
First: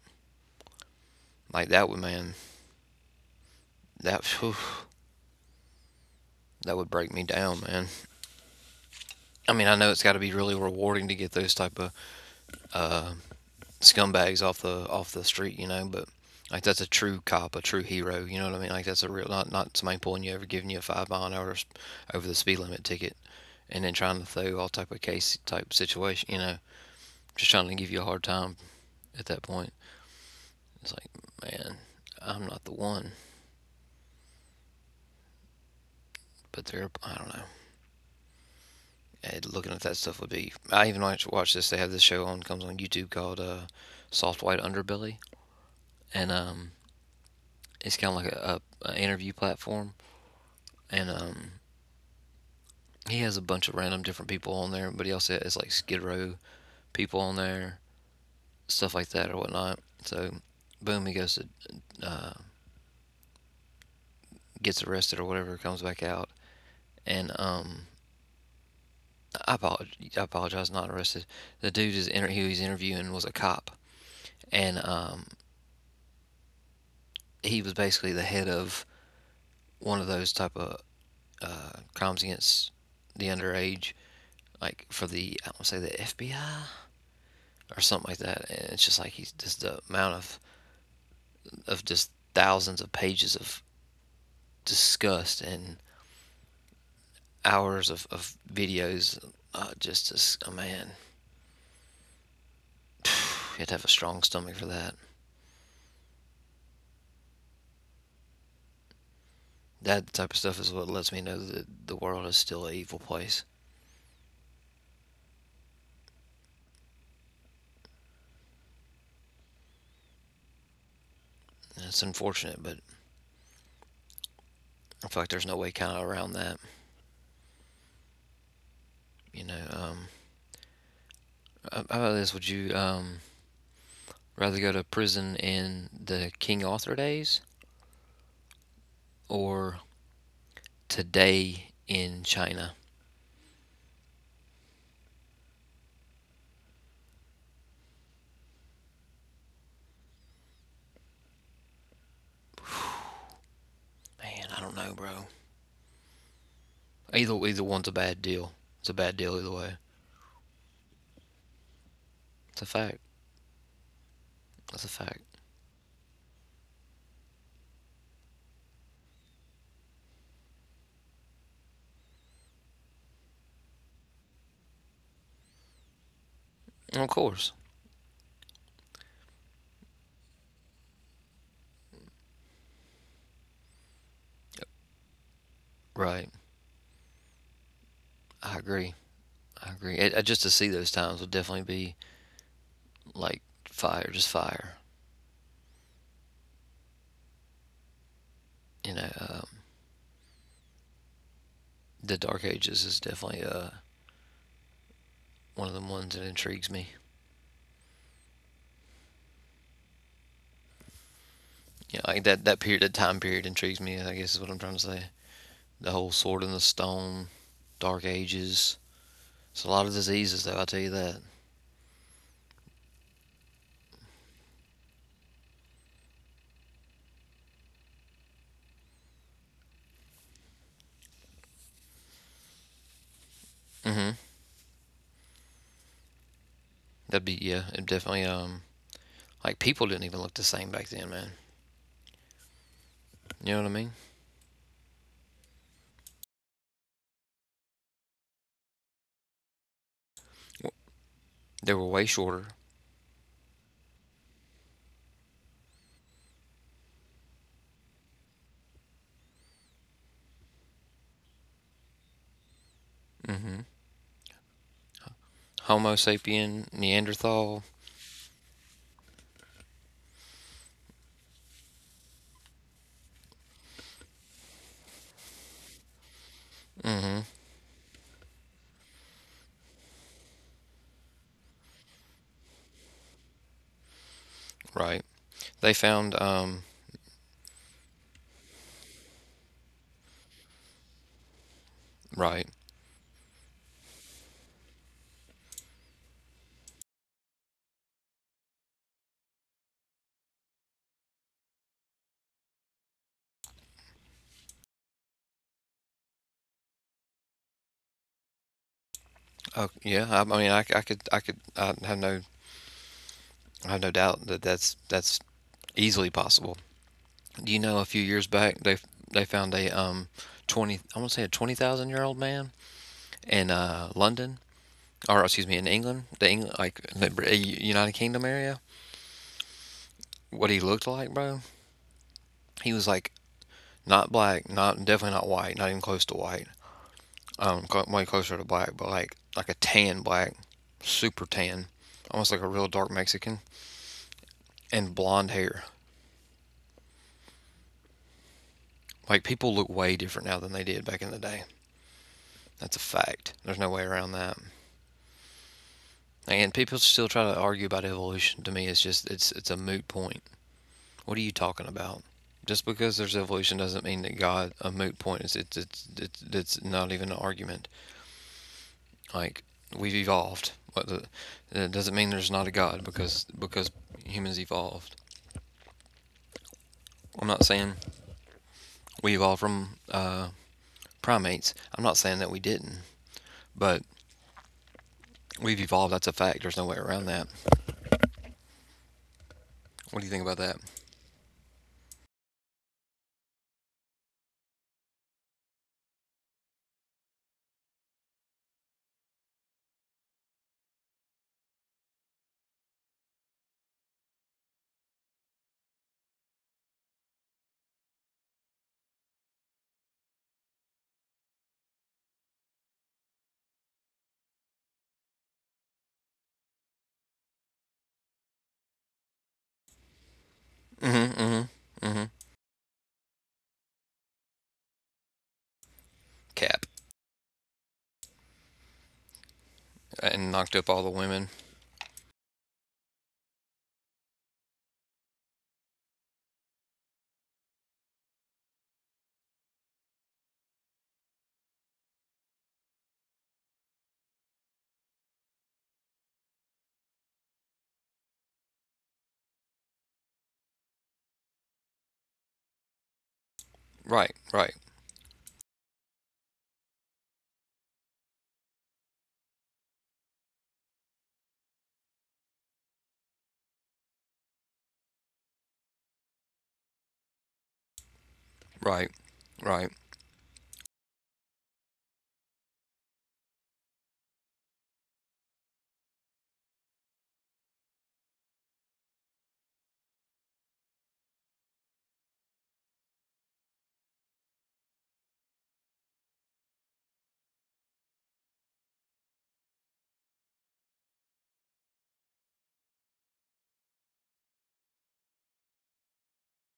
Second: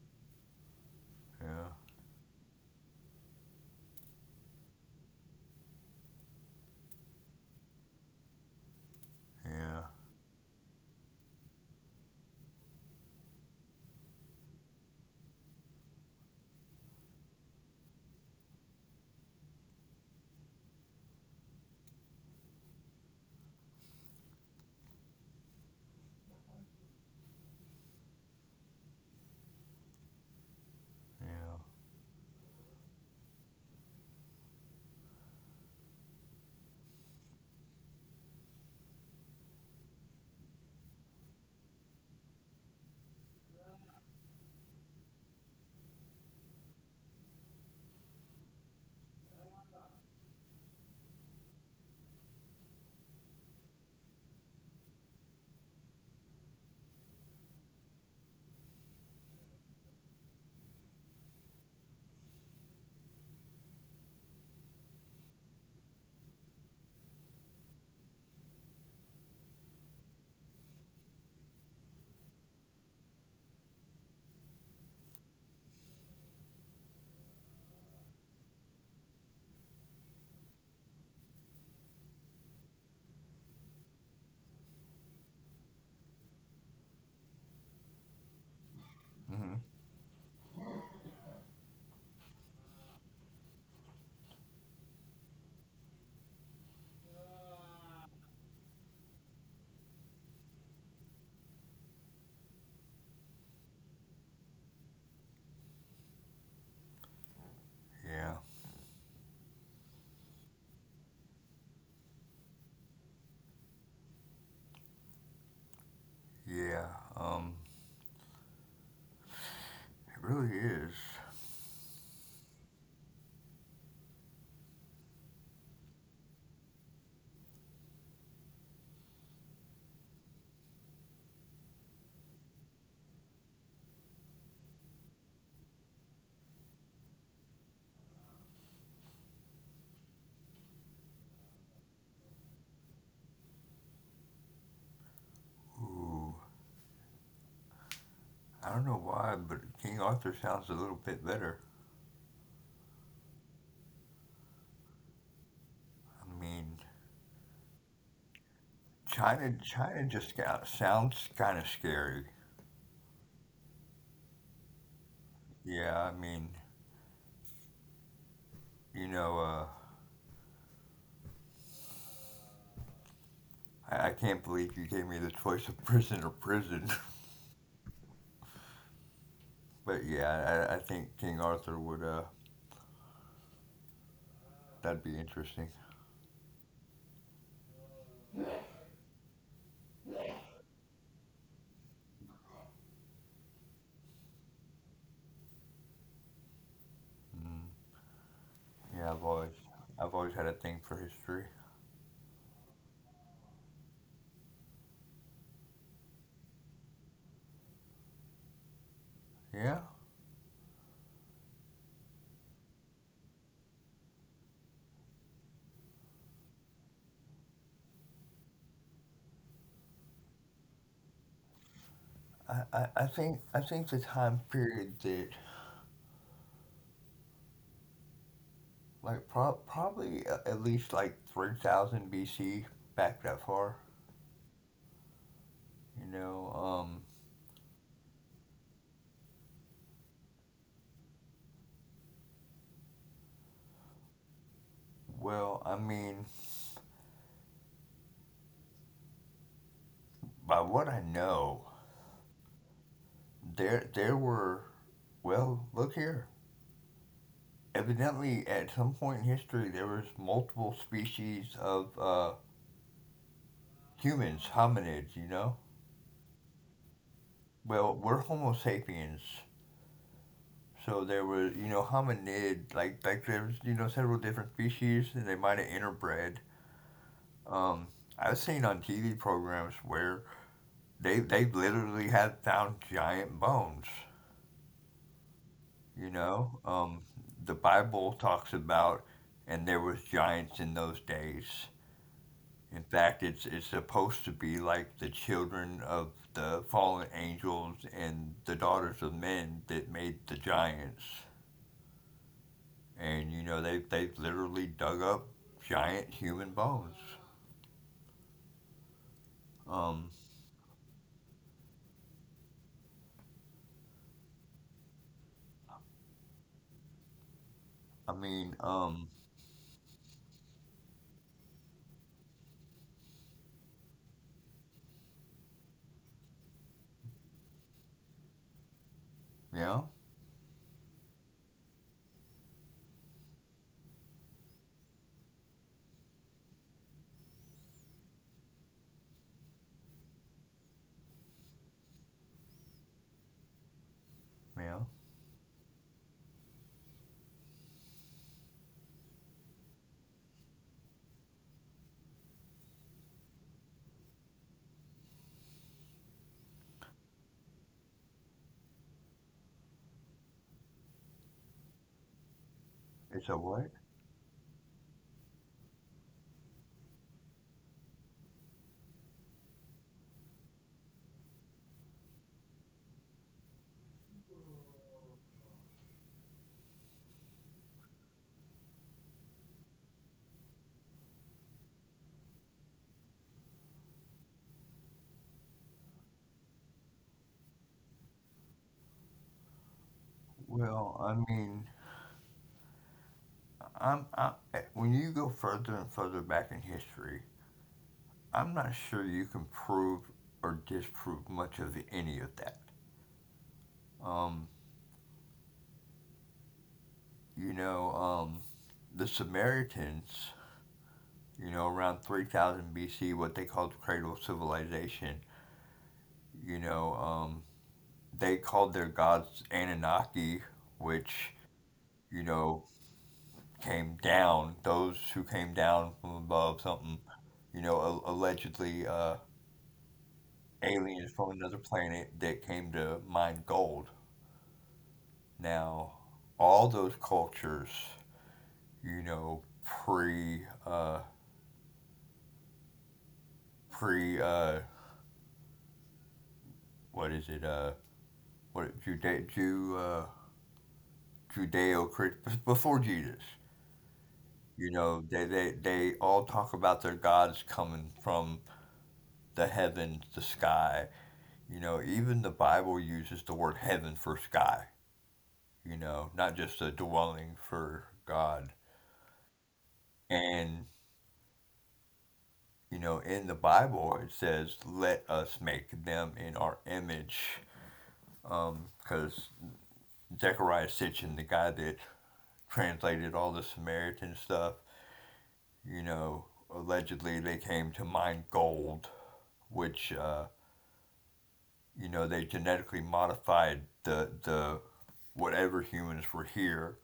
[SPEAKER 1] Like,
[SPEAKER 2] Yeah,
[SPEAKER 1] that would, man. That. Whew, that would break me down, man. I mean, I
[SPEAKER 2] yeah,
[SPEAKER 1] know it's got to be really rewarding to get those type of uh, scumbags off the off the street, you know. But like that's a true cop, a true hero. You know what I mean? Like that's a real not not somebody pulling you over, giving you a five mile an hour over the speed limit ticket, and then trying to throw all type of case type situation. You know, just trying to give you a hard time at that point. It's like,
[SPEAKER 2] yeah,
[SPEAKER 1] man, I'm not the one. But they're I don't know. And looking at that stuff would be. I even watch watch this. They have this show on comes on YouTube called uh, Soft White Underbelly, and um, it's kind of like a, a, a interview platform. And um, he has a bunch of random different people on there, but he also has like Skid Row people on there, stuff like that or whatnot. So, boom, he goes to uh, gets arrested or whatever, comes back out, and um, I apologize, I apologize, not arrested. The dude is inter- who he's interviewing was a cop, and um, he was basically the head of one of those type of uh, crimes against the underage, like for the I want to say the F B I or something like that. And it's just like he's
[SPEAKER 2] hmm
[SPEAKER 1] just the amount of of just thousands of pages of disgust and hours of, of videos. Uh, just as a oh man, you'd have to have a strong stomach for that.
[SPEAKER 2] yeah,
[SPEAKER 1] That type of stuff is what lets me know that the world is still an evil place.
[SPEAKER 2] yeah. Um, it really is.
[SPEAKER 1] And it's unfortunate, but I feel like there's no way kind of around that. You know, um, how about this? Would you um, rather go to prison in the King Arthur days or today in China?
[SPEAKER 2] Ooh, I don't know why, but King Arthur sounds a little bit better.
[SPEAKER 1] Man, I don't know, bro.
[SPEAKER 2] I mean,
[SPEAKER 1] Either either one's a bad deal. It's a bad
[SPEAKER 2] China,
[SPEAKER 1] deal either way.
[SPEAKER 2] China just got, sounds kind of scary.
[SPEAKER 1] It's a fact. That's a fact.
[SPEAKER 2] Yeah, I mean, you know, uh, I, I can't believe you gave me the choice of prison or prison.
[SPEAKER 1] And of course.
[SPEAKER 2] But yeah, I, I think King Arthur would, uh,
[SPEAKER 1] Yep.
[SPEAKER 2] that'd be interesting.
[SPEAKER 1] Right. I agree. I agree. It, I, just to see those times would definitely be like fire, just fire.
[SPEAKER 2] Mm-hmm. Yeah,
[SPEAKER 1] You
[SPEAKER 2] I've
[SPEAKER 1] know,
[SPEAKER 2] always
[SPEAKER 1] um,
[SPEAKER 2] I've always had a thing for history.
[SPEAKER 1] the Dark Ages is definitely uh, one of the ones that intrigues me.
[SPEAKER 2] Yeah,
[SPEAKER 1] You know, like that that period, that time period intrigues me. I guess is what I'm trying to say. The whole sword in the stone, Dark Ages. It's a lot of diseases, though. I will tell you that.
[SPEAKER 2] I, I, I think I think the time period that like pro- probably a- at least like three thousand B C back that far.
[SPEAKER 1] Hmm.
[SPEAKER 2] You know, um,
[SPEAKER 1] That'd be yeah. It definitely um like people didn't even look the same back then, man. You know what I mean?
[SPEAKER 2] well, I mean, by what I know,
[SPEAKER 1] They were way shorter.
[SPEAKER 2] there there were, well, look here. Evidently, at some point in history, there was multiple species of uh, humans, hominids. You know,
[SPEAKER 1] Homo sapien, Neanderthal,
[SPEAKER 2] well, we're Homo sapiens. So there was, you know, hominid, like, like there's, you know, several different species, and they might have interbred. Um, I've seen on T V programs where they they literally have found giant bones.
[SPEAKER 1] right. They
[SPEAKER 2] You
[SPEAKER 1] found,
[SPEAKER 2] know,
[SPEAKER 1] um,
[SPEAKER 2] um, the Bible talks about, and there was giants in those days.
[SPEAKER 1] right.
[SPEAKER 2] In fact, it's it's supposed to be like the children of the fallen angels and the daughters of men that made the giants. and you know they they have literally dug up giant human bones.
[SPEAKER 1] Oh,
[SPEAKER 2] Um,
[SPEAKER 1] yeah. I, I mean, I I could, I could, I have no, I have no doubt that that's, that's easily possible. Do you know a
[SPEAKER 2] I
[SPEAKER 1] few years
[SPEAKER 2] mean,
[SPEAKER 1] back they,
[SPEAKER 2] um,
[SPEAKER 1] they found a, um, twenty, I want to say a twenty thousand year old man in, uh, London, or excuse me, in England, the England, like the Br- uh, United Kingdom area,
[SPEAKER 2] yeah,
[SPEAKER 1] what he looked like, bro. He was like not black, not, definitely not white, not even close to white. Um, way closer to black, but like like a tan black, super tan, almost like a real dark Mexican,
[SPEAKER 2] yeah.
[SPEAKER 1] and blonde hair. Like people look way different now than they did back in the day. That's a fact. There's no way around that. And people still try to argue about evolution. To me, it's just it's it's a moot point. What are you talking about? Just because
[SPEAKER 2] It's a
[SPEAKER 1] there's
[SPEAKER 2] what?
[SPEAKER 1] evolution doesn't mean that God a moot point. It's it's it's it's, it's not even an argument. Like we've evolved. What the, it doesn't mean there's not a God because because humans evolved. I'm not saying we evolved from uh, primates. I'm not saying that we didn't, but we've evolved. That's a fact. There's no way around that. What do you think about that?
[SPEAKER 2] Well, I mean, I'm I, when you go further and further back in history, I'm not sure you can prove or disprove much of the, any of that. Um, you know, um, the Samaritans, you know, around three thousand B C, what they called the cradle of civilization, you know, um, they called their gods Anunnaki,
[SPEAKER 1] Mm-hmm.
[SPEAKER 2] which,
[SPEAKER 1] Mm-hmm. Mm-hmm.
[SPEAKER 2] you know, came down. Those who came down from above,
[SPEAKER 1] Cap
[SPEAKER 2] something, you know, a- allegedly uh,
[SPEAKER 1] and knocked up all the
[SPEAKER 2] aliens
[SPEAKER 1] women.
[SPEAKER 2] from another planet that came to mine gold. Now, all those cultures, you know, pre, uh, pre, uh, what is it, uh, what, Jude- Ju- uh, Judeo-Christian, before Jesus,
[SPEAKER 1] Right. Right.
[SPEAKER 2] you know, they, they, they all talk about their gods coming from the heavens, the sky. You know, even the Bible uses the word heaven for sky, you know, not just a dwelling for God.
[SPEAKER 1] Right. Right.
[SPEAKER 2] And, you know, in the Bible, it says, let us make them in our image. Um, Because Zechariah Sitchin, the guy that translated all the Samaritan stuff, you know, allegedly they came to mine gold, which, uh, you know, they genetically modified the, the, whatever humans were here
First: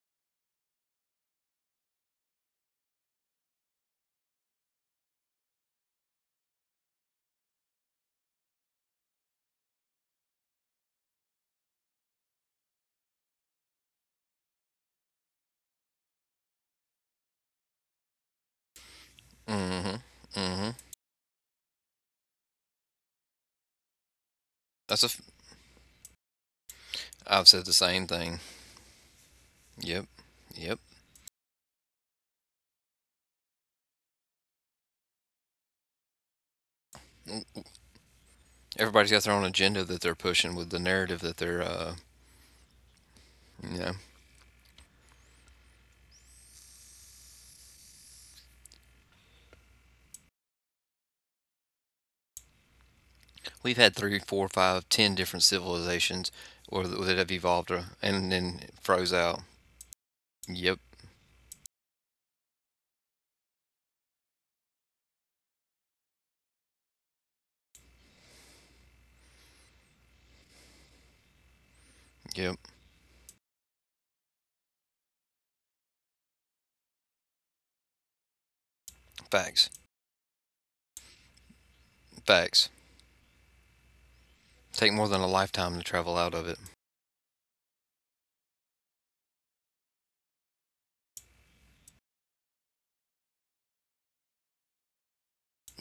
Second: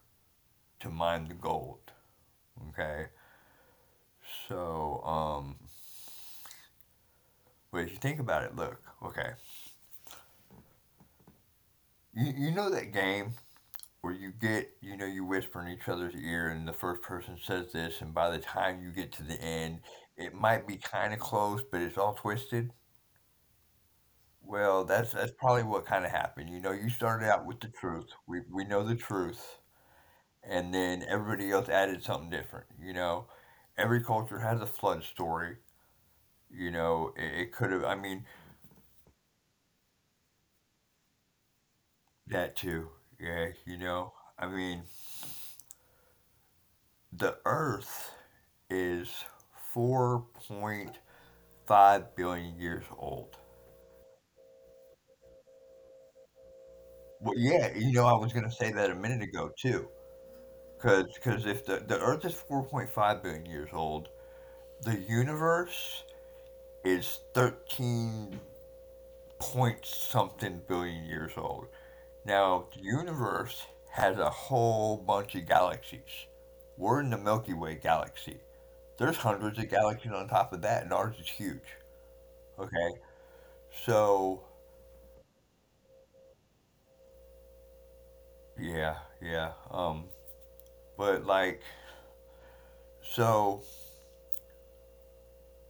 [SPEAKER 2] to mine the gold. Okay, so um, but if you think about it, look, okay, you you know that game where you get you know you whisper in each other's ear and the first person says this, and by the time you get to the
[SPEAKER 1] Mm-hmm.
[SPEAKER 2] end, it
[SPEAKER 1] Mm-hmm.
[SPEAKER 2] might be kind of close, but it's all twisted. Well,
[SPEAKER 1] That's a. F-
[SPEAKER 2] that's that's probably what kind of happened. You know, you started
[SPEAKER 1] I've
[SPEAKER 2] out
[SPEAKER 1] said
[SPEAKER 2] with
[SPEAKER 1] the
[SPEAKER 2] the
[SPEAKER 1] same
[SPEAKER 2] truth.
[SPEAKER 1] thing.
[SPEAKER 2] We we know the truth,
[SPEAKER 1] Yep.
[SPEAKER 2] and
[SPEAKER 1] Yep.
[SPEAKER 2] then everybody else added something different. You know, every culture has a flood story. You know, it, it could have. I mean,
[SPEAKER 1] Everybody's got their own agenda that they're pushing with the narrative that they're, uh,
[SPEAKER 2] that too. Yeah,
[SPEAKER 1] you
[SPEAKER 2] you
[SPEAKER 1] know,
[SPEAKER 2] know, I mean, the Earth is four point five billion years old.
[SPEAKER 1] we've had three, four, five, ten different civilizations, or that have
[SPEAKER 2] Well, yeah,
[SPEAKER 1] evolved, or,
[SPEAKER 2] you know, I
[SPEAKER 1] and
[SPEAKER 2] was going to
[SPEAKER 1] then
[SPEAKER 2] say that a
[SPEAKER 1] froze
[SPEAKER 2] minute
[SPEAKER 1] out.
[SPEAKER 2] ago too.
[SPEAKER 1] Yep.
[SPEAKER 2] Because because if the, the Earth is four point five billion years old, the universe is thirteen point something billion years old.
[SPEAKER 1] Yep.
[SPEAKER 2] Now, the universe has a whole bunch of galaxies. We're in the Milky Way galaxy. There's
[SPEAKER 1] Facts.
[SPEAKER 2] hundreds of galaxies on top of that, and ours is huge.
[SPEAKER 1] Facts.
[SPEAKER 2] Okay, so
[SPEAKER 1] Take more than a lifetime to travel out of it.
[SPEAKER 2] yeah, yeah. Um, but like, so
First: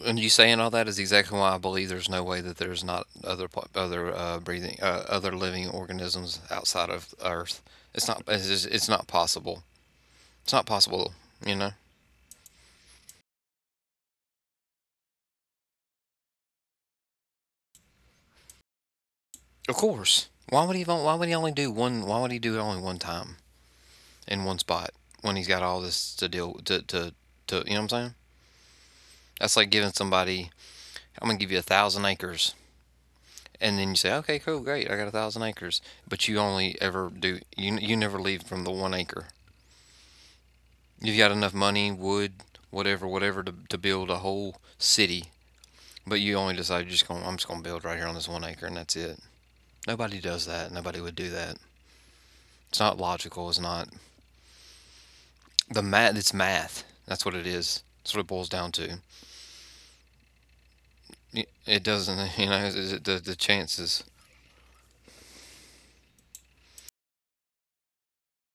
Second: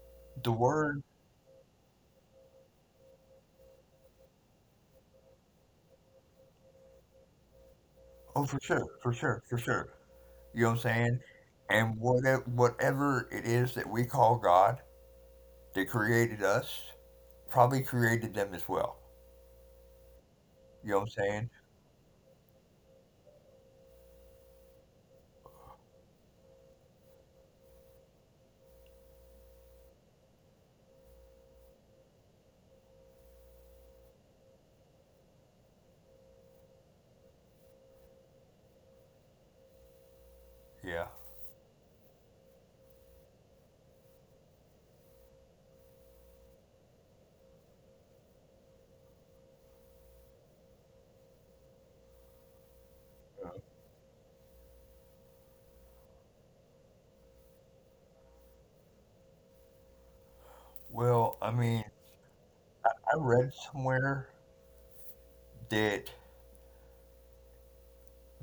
[SPEAKER 1] And you
[SPEAKER 2] the
[SPEAKER 1] saying all that is
[SPEAKER 2] word,
[SPEAKER 1] exactly why I believe there's no way that there's not other pl- other uh, breathing uh, other living organisms outside of Earth. It's not
[SPEAKER 2] oh,
[SPEAKER 1] it's,
[SPEAKER 2] for
[SPEAKER 1] just-
[SPEAKER 2] sure,
[SPEAKER 1] it's not
[SPEAKER 2] for sure, for
[SPEAKER 1] possible.
[SPEAKER 2] sure.
[SPEAKER 1] It's
[SPEAKER 2] You know
[SPEAKER 1] not
[SPEAKER 2] what I'm
[SPEAKER 1] possible.
[SPEAKER 2] saying?
[SPEAKER 1] You know.
[SPEAKER 2] And whatever, whatever it is that we call God, that created us, probably created them as well.
[SPEAKER 1] Of course. Why would he?
[SPEAKER 2] You know what I'm
[SPEAKER 1] Why would he
[SPEAKER 2] saying?
[SPEAKER 1] only do one? Why would he do it only one time in one spot when he's got all this to deal to to to? You know what I'm saying? That's like giving somebody. I'm gonna give you a thousand acres and then you say, okay, cool, great, I got a thousand acres, but you only ever do you you never leave from the one acre.
[SPEAKER 2] Yeah.
[SPEAKER 1] You've got enough money, wood, whatever, whatever to, to build a whole city, but you only decide you're just going, I'm just going to build right here on this one acre, and that's it. Nobody does that. Nobody would do that. It's not logical. It's not the math. It's math. That's what it is. That's what it boils down to.
[SPEAKER 2] Well, I
[SPEAKER 1] It,
[SPEAKER 2] mean,
[SPEAKER 1] doesn't, you know, the,
[SPEAKER 2] I
[SPEAKER 1] the
[SPEAKER 2] read
[SPEAKER 1] chances.
[SPEAKER 2] somewhere that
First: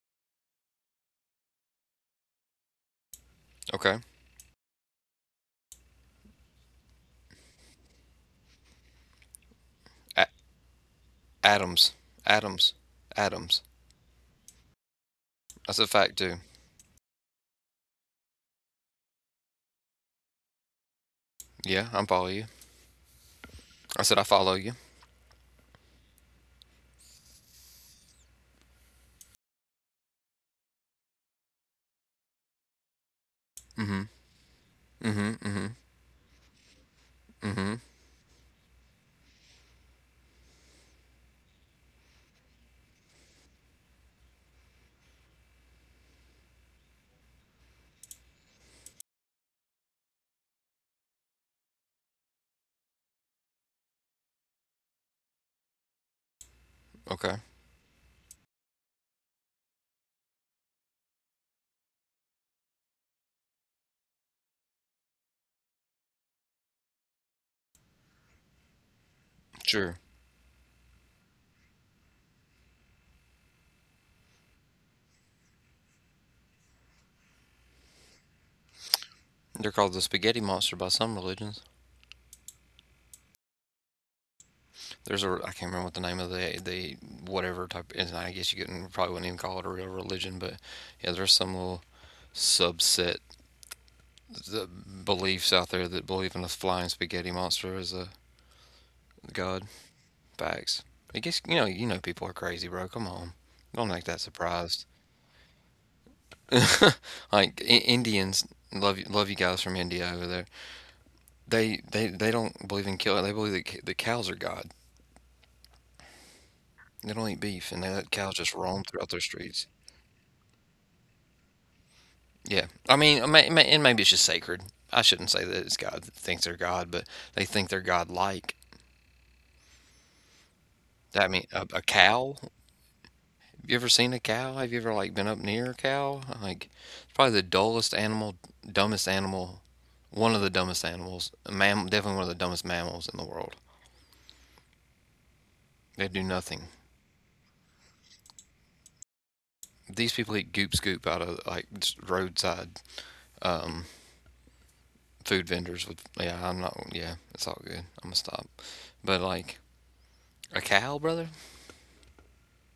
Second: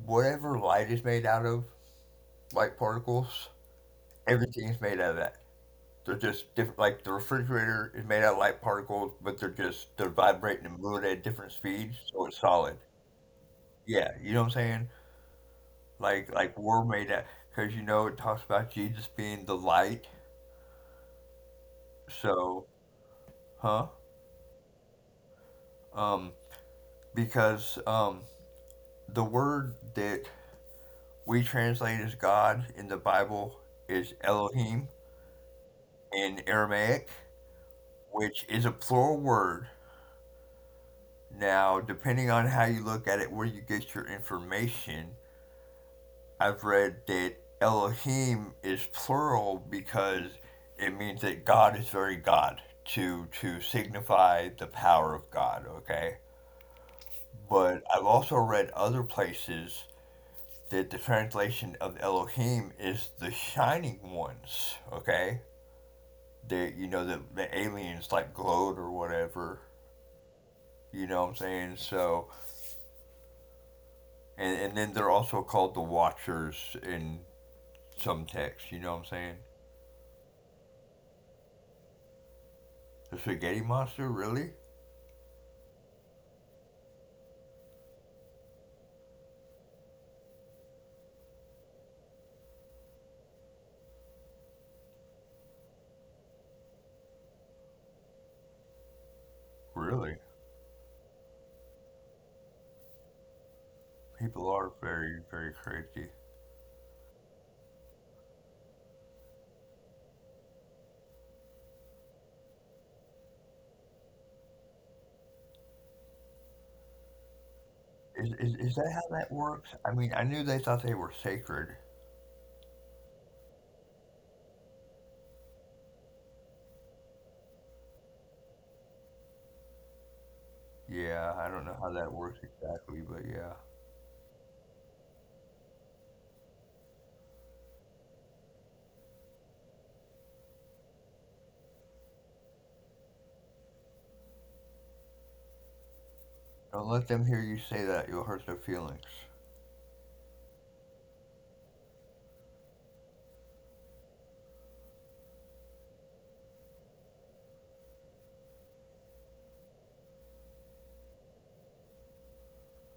[SPEAKER 2] whatever light is made out of, light particles,
[SPEAKER 1] Okay.
[SPEAKER 2] everything's made out of that. They're just different. Like the refrigerator is made out of light particles, but they're just they're
[SPEAKER 1] A-
[SPEAKER 2] vibrating and moving at different speeds,
[SPEAKER 1] Atoms.
[SPEAKER 2] so it's solid.
[SPEAKER 1] Atoms. Atoms.
[SPEAKER 2] Yeah, you know what I'm saying?
[SPEAKER 1] That's a
[SPEAKER 2] Like
[SPEAKER 1] fact, too.
[SPEAKER 2] like we're made out because you know it talks about Jesus being the light.
[SPEAKER 1] Yeah, I'm following you.
[SPEAKER 2] So huh?
[SPEAKER 1] I said I follow you.
[SPEAKER 2] Um, because um, the word that we translate as God in the Bible is
[SPEAKER 1] Mm-hmm.
[SPEAKER 2] Elohim
[SPEAKER 1] Mm-hmm. Mm-hmm.
[SPEAKER 2] in Aramaic,
[SPEAKER 1] Mm-hmm.
[SPEAKER 2] which is a plural word. Now, depending on how you look at it, where you get your information, I've read that Elohim is plural because it means that God is very God to to signify the power of God, okay?
[SPEAKER 1] Okay.
[SPEAKER 2] But I've also read other places that the translation of Elohim is the shining ones, okay? That you know the the aliens like glowed or whatever.
[SPEAKER 1] Sure.
[SPEAKER 2] You know what I'm saying? So And, and then they're also called the Watchers in some texts, you know what I'm saying?
[SPEAKER 1] They're called the spaghetti monster by some religions.
[SPEAKER 2] The spaghetti monster, really?
[SPEAKER 1] There's a I can't remember what the name of the the whatever type, and I guess you couldn't, probably wouldn't even call it a real religion, but yeah, there's some little subset the beliefs out there that believe in the flying spaghetti monster as a god.
[SPEAKER 2] Really?
[SPEAKER 1] Facts. I guess you know you know people are crazy, bro. Come on, don't act that
[SPEAKER 2] People are
[SPEAKER 1] surprised.
[SPEAKER 2] very, very crazy.
[SPEAKER 1] like I- Indians, love you, love you guys from India over there. They they they don't believe in killing. They believe that c- the cows are God. They don't eat beef, and they let
[SPEAKER 2] Is,
[SPEAKER 1] cows
[SPEAKER 2] is,
[SPEAKER 1] just
[SPEAKER 2] is that
[SPEAKER 1] roam
[SPEAKER 2] how
[SPEAKER 1] throughout
[SPEAKER 2] that
[SPEAKER 1] their
[SPEAKER 2] works?
[SPEAKER 1] streets.
[SPEAKER 2] I mean, I knew they thought they were sacred.
[SPEAKER 1] Yeah, I mean, it may, it may- and maybe it's just sacred. I shouldn't say that it's God that thinks they're God, but they think they're God-like.
[SPEAKER 2] Yeah,
[SPEAKER 1] I
[SPEAKER 2] I
[SPEAKER 1] mean,
[SPEAKER 2] don't know
[SPEAKER 1] a,
[SPEAKER 2] how
[SPEAKER 1] a
[SPEAKER 2] that works
[SPEAKER 1] cow.
[SPEAKER 2] exactly, but yeah.
[SPEAKER 1] Have you ever seen a cow? Have you ever like been up near a cow? Like, it's probably the dullest animal, dumbest animal, one of the dumbest animals, a mam, definitely one of the dumbest mammals in the world. They do nothing.
[SPEAKER 2] Don't let them hear you say that. You'll hurt their feelings.
[SPEAKER 1] These people eat goop scoop out of like just roadside um, food vendors with yeah I'm not, yeah it's all good, I'm gonna stop. But like a cow, brother,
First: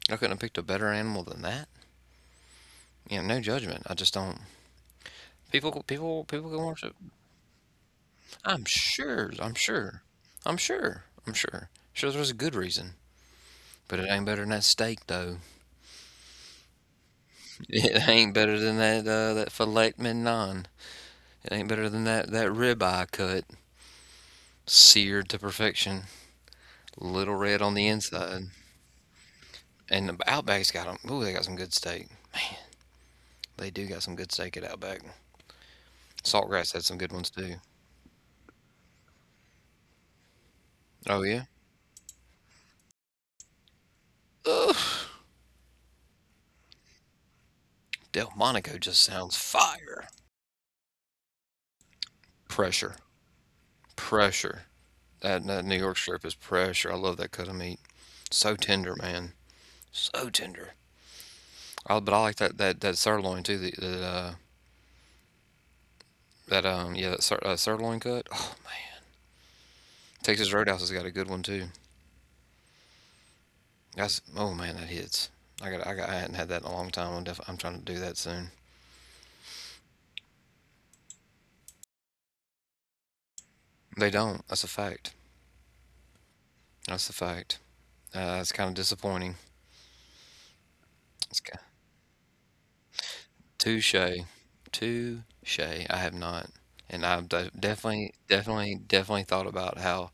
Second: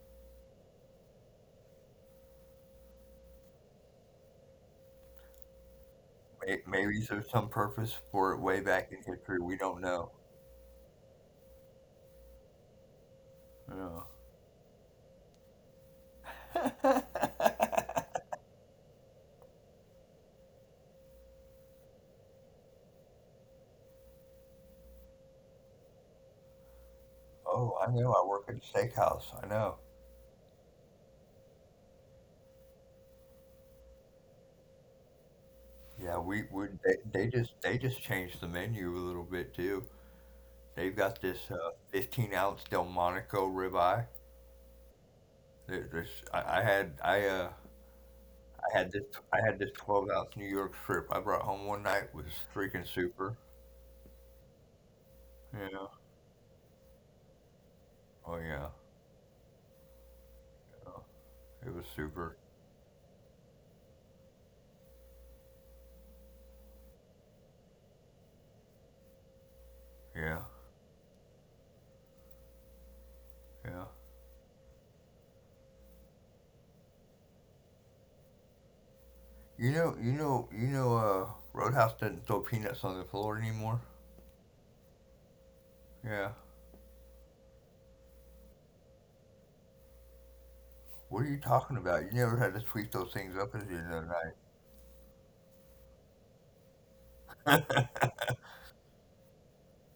[SPEAKER 1] I couldn't have picked a better animal than that. You know, no judgment, I just don't. People people people can
[SPEAKER 2] May-
[SPEAKER 1] worship.
[SPEAKER 2] Maybe there's some purpose for it way
[SPEAKER 1] i'm
[SPEAKER 2] back in
[SPEAKER 1] sure
[SPEAKER 2] history.
[SPEAKER 1] i'm
[SPEAKER 2] We don't
[SPEAKER 1] sure
[SPEAKER 2] know.
[SPEAKER 1] i'm sure i'm sure sure there's a good reason, but
[SPEAKER 2] No.
[SPEAKER 1] it ain't better than that steak though. It ain't better than that uh, that filet mignon. It ain't better than that that ribeye cut, seared to perfection, little red on
[SPEAKER 2] Oh,
[SPEAKER 1] the
[SPEAKER 2] I know. I work
[SPEAKER 1] inside.
[SPEAKER 2] at a steakhouse. I know.
[SPEAKER 1] And the Outback's got them, ooh they got some good steak. They do got some good steak at Outback.
[SPEAKER 2] Yeah, we
[SPEAKER 1] Saltgrass had
[SPEAKER 2] would.
[SPEAKER 1] some good
[SPEAKER 2] They,
[SPEAKER 1] ones
[SPEAKER 2] they
[SPEAKER 1] too.
[SPEAKER 2] just they just changed the menu a little bit too. They've
[SPEAKER 1] Oh
[SPEAKER 2] got
[SPEAKER 1] yeah.
[SPEAKER 2] this uh, fifteen ounce Delmonico ribeye.
[SPEAKER 1] Ugh.
[SPEAKER 2] There, there's I, I had I uh
[SPEAKER 1] Delmonico
[SPEAKER 2] I
[SPEAKER 1] just
[SPEAKER 2] had this
[SPEAKER 1] sounds
[SPEAKER 2] I had this
[SPEAKER 1] fire.
[SPEAKER 2] twelve ounce New York strip I brought home one night was
[SPEAKER 1] Pressure.
[SPEAKER 2] freaking super.
[SPEAKER 1] Pressure. That, that New York
[SPEAKER 2] Yeah.
[SPEAKER 1] strip is pressure. I love that cut of meat.
[SPEAKER 2] Oh
[SPEAKER 1] So
[SPEAKER 2] yeah.
[SPEAKER 1] tender, man. So tender.
[SPEAKER 2] Oh, it was
[SPEAKER 1] I, but I like
[SPEAKER 2] super.
[SPEAKER 1] that that, that sirloin too. The, the uh, that um yeah that sir, uh, sirloin cut. Oh,
[SPEAKER 2] Yeah.
[SPEAKER 1] Texas Roadhouse has got a good one too.
[SPEAKER 2] Yeah.
[SPEAKER 1] That's oh man that hits. I got I got I hadn't had that in a long time. I'm def, I'm trying to do that soon.
[SPEAKER 2] You know you know you know uh Roadhouse doesn't throw peanuts on the floor anymore.
[SPEAKER 1] They don't. That's a fact.
[SPEAKER 2] Yeah.
[SPEAKER 1] That's a fact. Uh, it's kind of disappointing.
[SPEAKER 2] What are you
[SPEAKER 1] It's g
[SPEAKER 2] talking about? You never had to sweep those things up at the
[SPEAKER 1] touche.
[SPEAKER 2] end of the night.
[SPEAKER 1] Touche. I have not. And I've de definitely, definitely, definitely thought about how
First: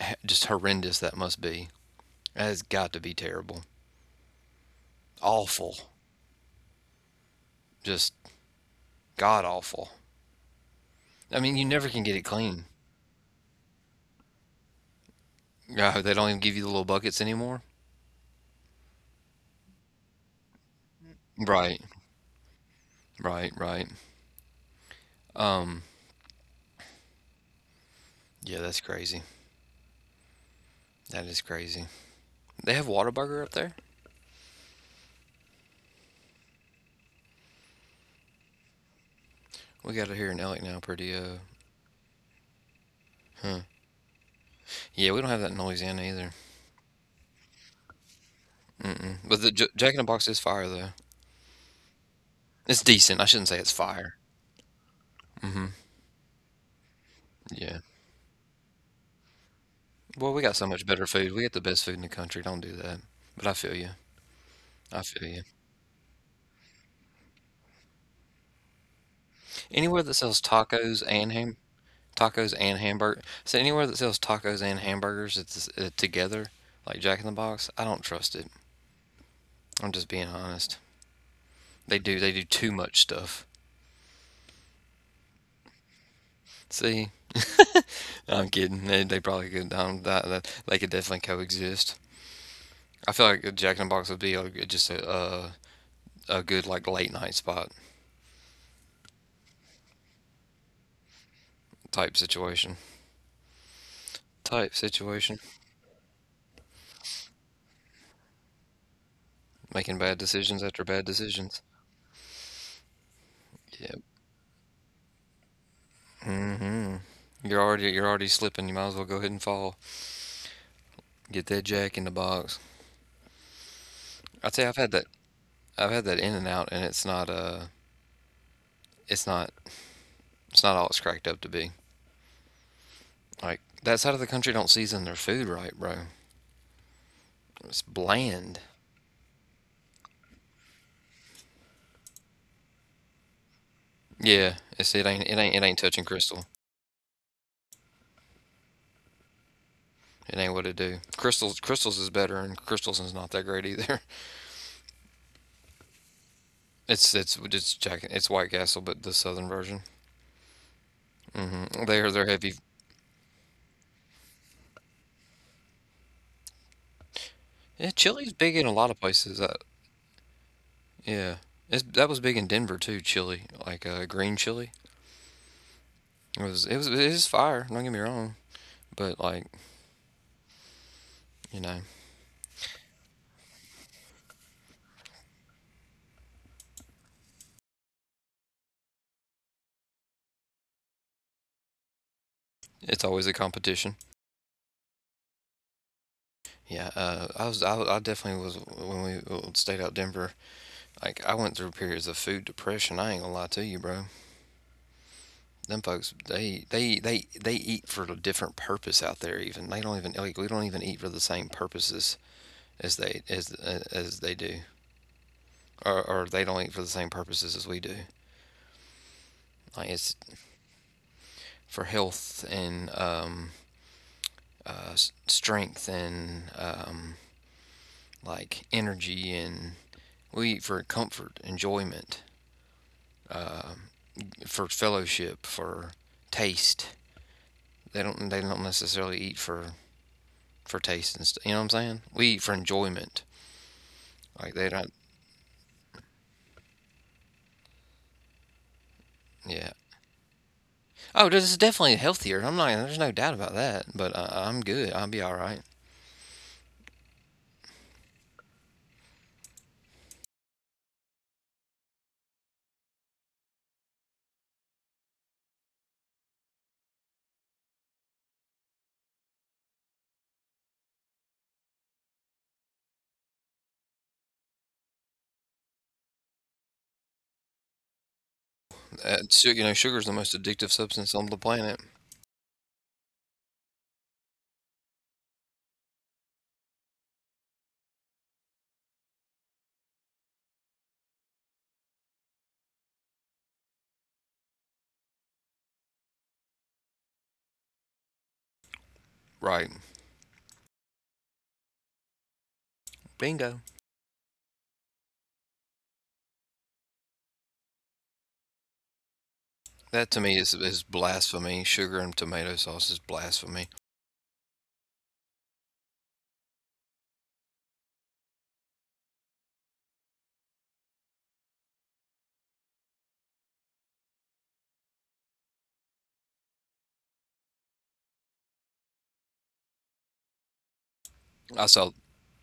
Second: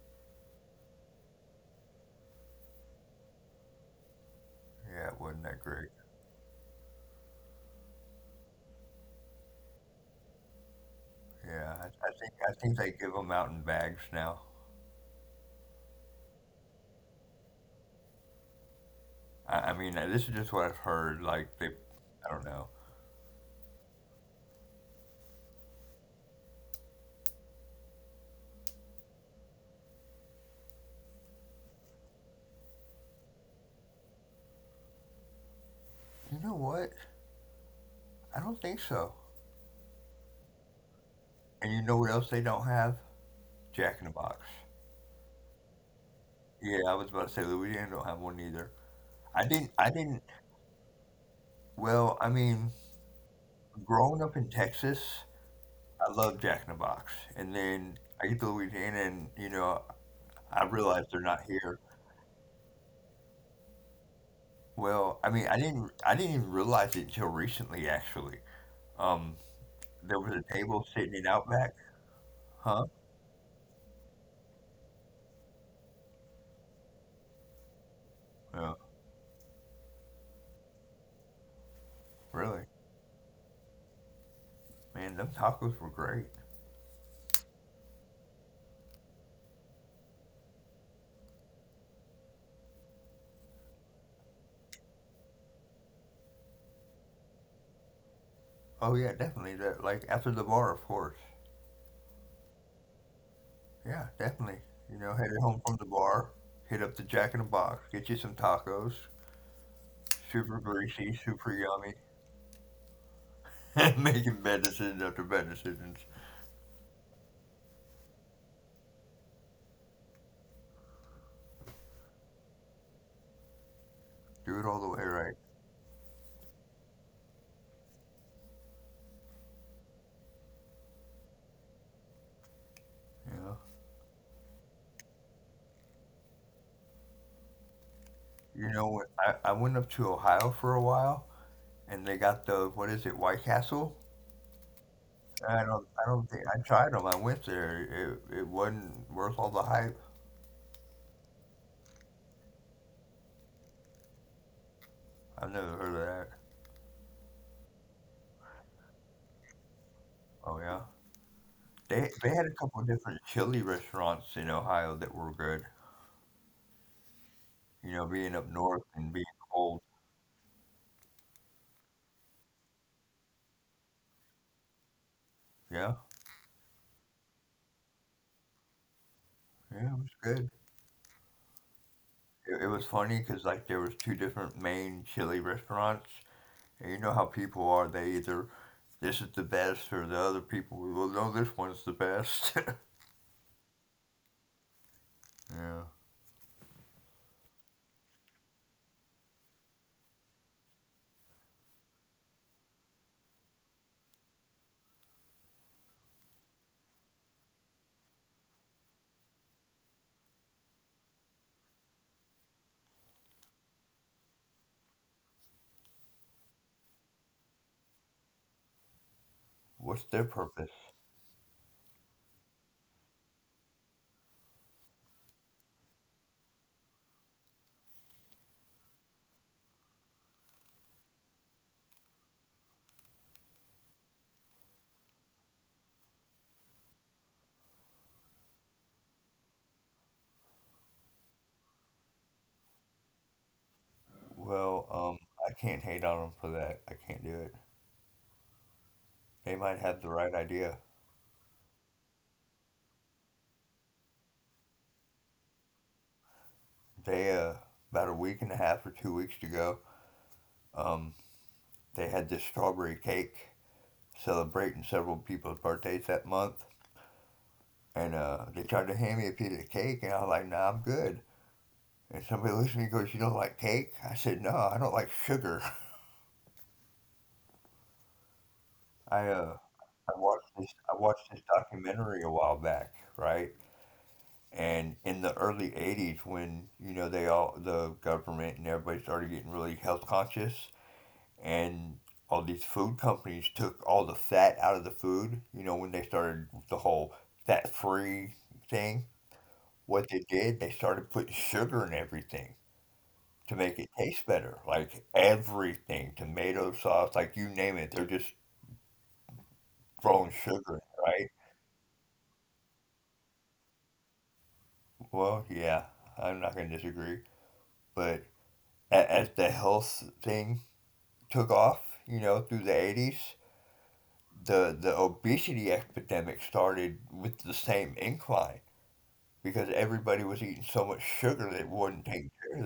[SPEAKER 1] h just horrendous that must be. That has got to be terrible.
[SPEAKER 2] Yeah, it wasn't that
[SPEAKER 1] Awful.
[SPEAKER 2] great.
[SPEAKER 1] Just god awful. I mean, you
[SPEAKER 2] Yeah, I,
[SPEAKER 1] never can
[SPEAKER 2] I
[SPEAKER 1] get it
[SPEAKER 2] think I
[SPEAKER 1] clean.
[SPEAKER 2] think they give them out in bags now.
[SPEAKER 1] Yeah, they don't even give you the little buckets anymore?
[SPEAKER 2] I, I mean, uh, this is just what I've heard. Like they,
[SPEAKER 1] Right.
[SPEAKER 2] I don't know.
[SPEAKER 1] Right, right. Um, yeah, that's crazy. That is crazy. They have Whataburger up there?
[SPEAKER 2] You know what? I don't think so.
[SPEAKER 1] We got it here in Elk now pretty, uh,
[SPEAKER 2] And you know what else they don't have? Jack in the Box.
[SPEAKER 1] yeah, we don't have that in Louisiana either.
[SPEAKER 2] Yeah, I was about to say Louisiana don't have one either. I
[SPEAKER 1] But the
[SPEAKER 2] didn't.
[SPEAKER 1] J
[SPEAKER 2] I
[SPEAKER 1] Jack in
[SPEAKER 2] didn't.
[SPEAKER 1] the Box is fire though.
[SPEAKER 2] Well, I mean,
[SPEAKER 1] It's decent. I shouldn't say it's
[SPEAKER 2] growing
[SPEAKER 1] fire.
[SPEAKER 2] up in Texas, I love Jack in the Box, and
[SPEAKER 1] Yeah.
[SPEAKER 2] then I get to Louisiana, and you know,
[SPEAKER 1] Well, we
[SPEAKER 2] I
[SPEAKER 1] got so
[SPEAKER 2] realize
[SPEAKER 1] much
[SPEAKER 2] they're
[SPEAKER 1] better
[SPEAKER 2] not
[SPEAKER 1] food. We get
[SPEAKER 2] here.
[SPEAKER 1] the best food in the country. Don't do that. But I feel you.
[SPEAKER 2] Well,
[SPEAKER 1] I
[SPEAKER 2] I mean,
[SPEAKER 1] feel
[SPEAKER 2] I
[SPEAKER 1] you.
[SPEAKER 2] didn't. I didn't even realize it until recently, actually. Um, There
[SPEAKER 1] Anywhere
[SPEAKER 2] was
[SPEAKER 1] that
[SPEAKER 2] a
[SPEAKER 1] sells
[SPEAKER 2] table sitting
[SPEAKER 1] tacos
[SPEAKER 2] in
[SPEAKER 1] and
[SPEAKER 2] Outback,
[SPEAKER 1] ham tacos
[SPEAKER 2] huh?
[SPEAKER 1] and hamburger. So anywhere that sells tacos and hamburgers it's, uh, together, like Jack in the Box, I don't trust it.
[SPEAKER 2] Yeah,
[SPEAKER 1] I'm just being honest. They do. They do
[SPEAKER 2] really.
[SPEAKER 1] too much stuff.
[SPEAKER 2] Man, them tacos were great.
[SPEAKER 1] See, I'm kidding. They, they probably could. Um, that, that they could definitely coexist. I feel like Jack in the Box would be a, just a, a a good like late night spot
[SPEAKER 2] Oh yeah, definitely. That like after the bar, of course.
[SPEAKER 1] type situation.
[SPEAKER 2] Yeah, definitely.
[SPEAKER 1] Type
[SPEAKER 2] You know, headed
[SPEAKER 1] situation,
[SPEAKER 2] home from the bar, hit up the Jack in the Box, get you some tacos,
[SPEAKER 1] making bad
[SPEAKER 2] super
[SPEAKER 1] decisions after bad
[SPEAKER 2] greasy, super
[SPEAKER 1] decisions.
[SPEAKER 2] yummy,
[SPEAKER 1] Yep.
[SPEAKER 2] making medicines after medicines.
[SPEAKER 1] Mm hmm. You're already you're already slipping. You might as well go ahead and fall. Get that Jack in the Box.
[SPEAKER 2] Do
[SPEAKER 1] I
[SPEAKER 2] it
[SPEAKER 1] tell
[SPEAKER 2] all
[SPEAKER 1] you,
[SPEAKER 2] the
[SPEAKER 1] I've
[SPEAKER 2] way
[SPEAKER 1] had that
[SPEAKER 2] right.
[SPEAKER 1] I've had that In and Out, and it's not uh it's not it's not all it's cracked up to be.
[SPEAKER 2] You know.
[SPEAKER 1] Like that side of the country don't season their food right, bro. It's
[SPEAKER 2] You
[SPEAKER 1] bland.
[SPEAKER 2] know what? I, I went up to Ohio for a while, and they got the what is it, White Castle?
[SPEAKER 1] Yeah, it's it ain't it
[SPEAKER 2] I
[SPEAKER 1] ain't it
[SPEAKER 2] don't.
[SPEAKER 1] ain't
[SPEAKER 2] I
[SPEAKER 1] touching
[SPEAKER 2] don't think I
[SPEAKER 1] Crystal.
[SPEAKER 2] tried them. I went there. It, it wasn't worth all the hype.
[SPEAKER 1] It ain't what it do. Crystals crystals is better, and Crystals is not that great either.
[SPEAKER 2] I've never heard of that.
[SPEAKER 1] It's it's it's jack it's White Castle, but the southern version.
[SPEAKER 2] Oh yeah,
[SPEAKER 1] Mm
[SPEAKER 2] they
[SPEAKER 1] hmm.
[SPEAKER 2] they had
[SPEAKER 1] They're
[SPEAKER 2] a
[SPEAKER 1] they're
[SPEAKER 2] couple of
[SPEAKER 1] heavy.
[SPEAKER 2] different chili restaurants in Ohio that were good. You know,
[SPEAKER 1] Yeah,
[SPEAKER 2] being up
[SPEAKER 1] chili's
[SPEAKER 2] north
[SPEAKER 1] big in
[SPEAKER 2] and
[SPEAKER 1] a
[SPEAKER 2] being
[SPEAKER 1] lot of
[SPEAKER 2] cold.
[SPEAKER 1] places. Uh, yeah, it's, that was big in Denver too. Chili, like uh, green chili,
[SPEAKER 2] Yeah,
[SPEAKER 1] it was it was it is fire. Don't get me wrong, but like
[SPEAKER 2] yeah, it was good.
[SPEAKER 1] you know,
[SPEAKER 2] It, it was funny because like there was two different main chili restaurants, and you know how people are. They either this is the best or the other people. Well, no, this one's the best.
[SPEAKER 1] it's always a competition.
[SPEAKER 2] Yeah.
[SPEAKER 1] Yeah, uh, I was I, I definitely was when we uh, stayed out Denver. Like I went through periods of food depression. I ain't gonna lie to you, bro. Them folks, they they they they eat for a different purpose out there. Even they don't even like we don't even eat for the same purposes as they as uh, as they do, or or they don't eat for the same purposes as we do.
[SPEAKER 2] What's
[SPEAKER 1] Like
[SPEAKER 2] their
[SPEAKER 1] it's
[SPEAKER 2] purpose?
[SPEAKER 1] for health and um, uh, strength and um, like energy, and we eat for comfort, enjoyment, for fellowship, for taste. They don't they don't necessarily eat for for taste and stuff. You know what I'm saying? We eat for enjoyment. Like
[SPEAKER 2] Well,
[SPEAKER 1] they don't.
[SPEAKER 2] um, I can't hate on them for that. I can't do it. They might
[SPEAKER 1] Yeah.
[SPEAKER 2] have the right idea.
[SPEAKER 1] Oh, this is definitely healthier. I'm not. There's no doubt about that. But uh, I'm good. I'll be all right.
[SPEAKER 2] They uh, about a week and a half or two weeks ago, Um, they had this strawberry cake celebrating several people's birthdays that month. And uh, they tried to hand me a piece of cake, and I was like, nah, I'm good. And somebody looks at me and goes, you don't like cake? I said, no, I don't like sugar. I,
[SPEAKER 1] Uh,
[SPEAKER 2] uh,
[SPEAKER 1] su- you know,
[SPEAKER 2] I
[SPEAKER 1] sugar is the
[SPEAKER 2] watched
[SPEAKER 1] most
[SPEAKER 2] this
[SPEAKER 1] addictive
[SPEAKER 2] I watched
[SPEAKER 1] substance
[SPEAKER 2] this
[SPEAKER 1] on the planet.
[SPEAKER 2] documentary a while back, right? And in the early eighties when, you know, they all the government and everybody started getting really health conscious, and all these food companies took all the fat out of the food. You know, when they started the whole fat free thing,
[SPEAKER 1] Right.
[SPEAKER 2] what they did, they started putting sugar in everything to
[SPEAKER 1] Bingo.
[SPEAKER 2] make it taste better. Like everything, tomato sauce, like you name it, they're just
[SPEAKER 1] That
[SPEAKER 2] throwing
[SPEAKER 1] to me
[SPEAKER 2] sugar
[SPEAKER 1] is
[SPEAKER 2] in, it,
[SPEAKER 1] is
[SPEAKER 2] right?
[SPEAKER 1] blasphemy. Sugar and tomato sauce is blasphemy.
[SPEAKER 2] Well, yeah, I'm not going to disagree. But a- as the health thing took off, you know, through the eighties, the, the obesity epidemic started with the same incline because everybody was eating so much sugar they
[SPEAKER 1] I
[SPEAKER 2] wouldn't
[SPEAKER 1] saw
[SPEAKER 2] take care of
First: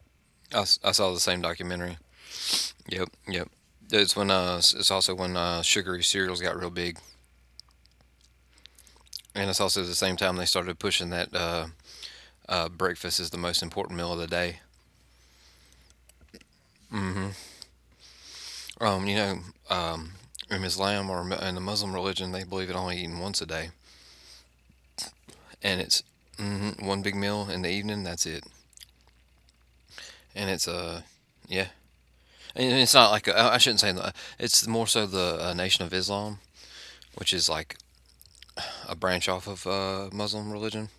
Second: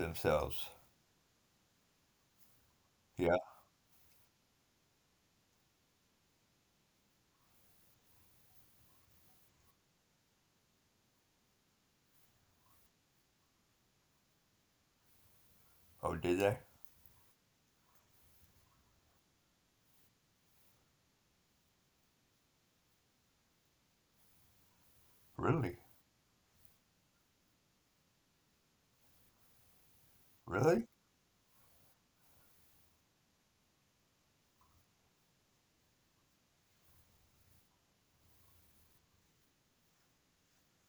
[SPEAKER 1] I
[SPEAKER 2] themselves.
[SPEAKER 1] I saw the same documentary. Yep,
[SPEAKER 2] Yeah.
[SPEAKER 1] yep. It's when uh it's also when uh sugary cereals got real big, and it's also at the same time they started pushing that uh, uh breakfast is the most important meal of the day.
[SPEAKER 2] Oh, did they?
[SPEAKER 1] Um, you know, um, in Islam or in the Muslim religion, they believe in only eating once a day, and
[SPEAKER 2] Really?
[SPEAKER 1] it's mhm, one big meal in the evening. That's it, and it's a
[SPEAKER 2] Really?
[SPEAKER 1] uh yeah, and it's not like a, I shouldn't say that. It's more so the uh, Nation of Islam, which is like a branch off of uh, Muslim religion.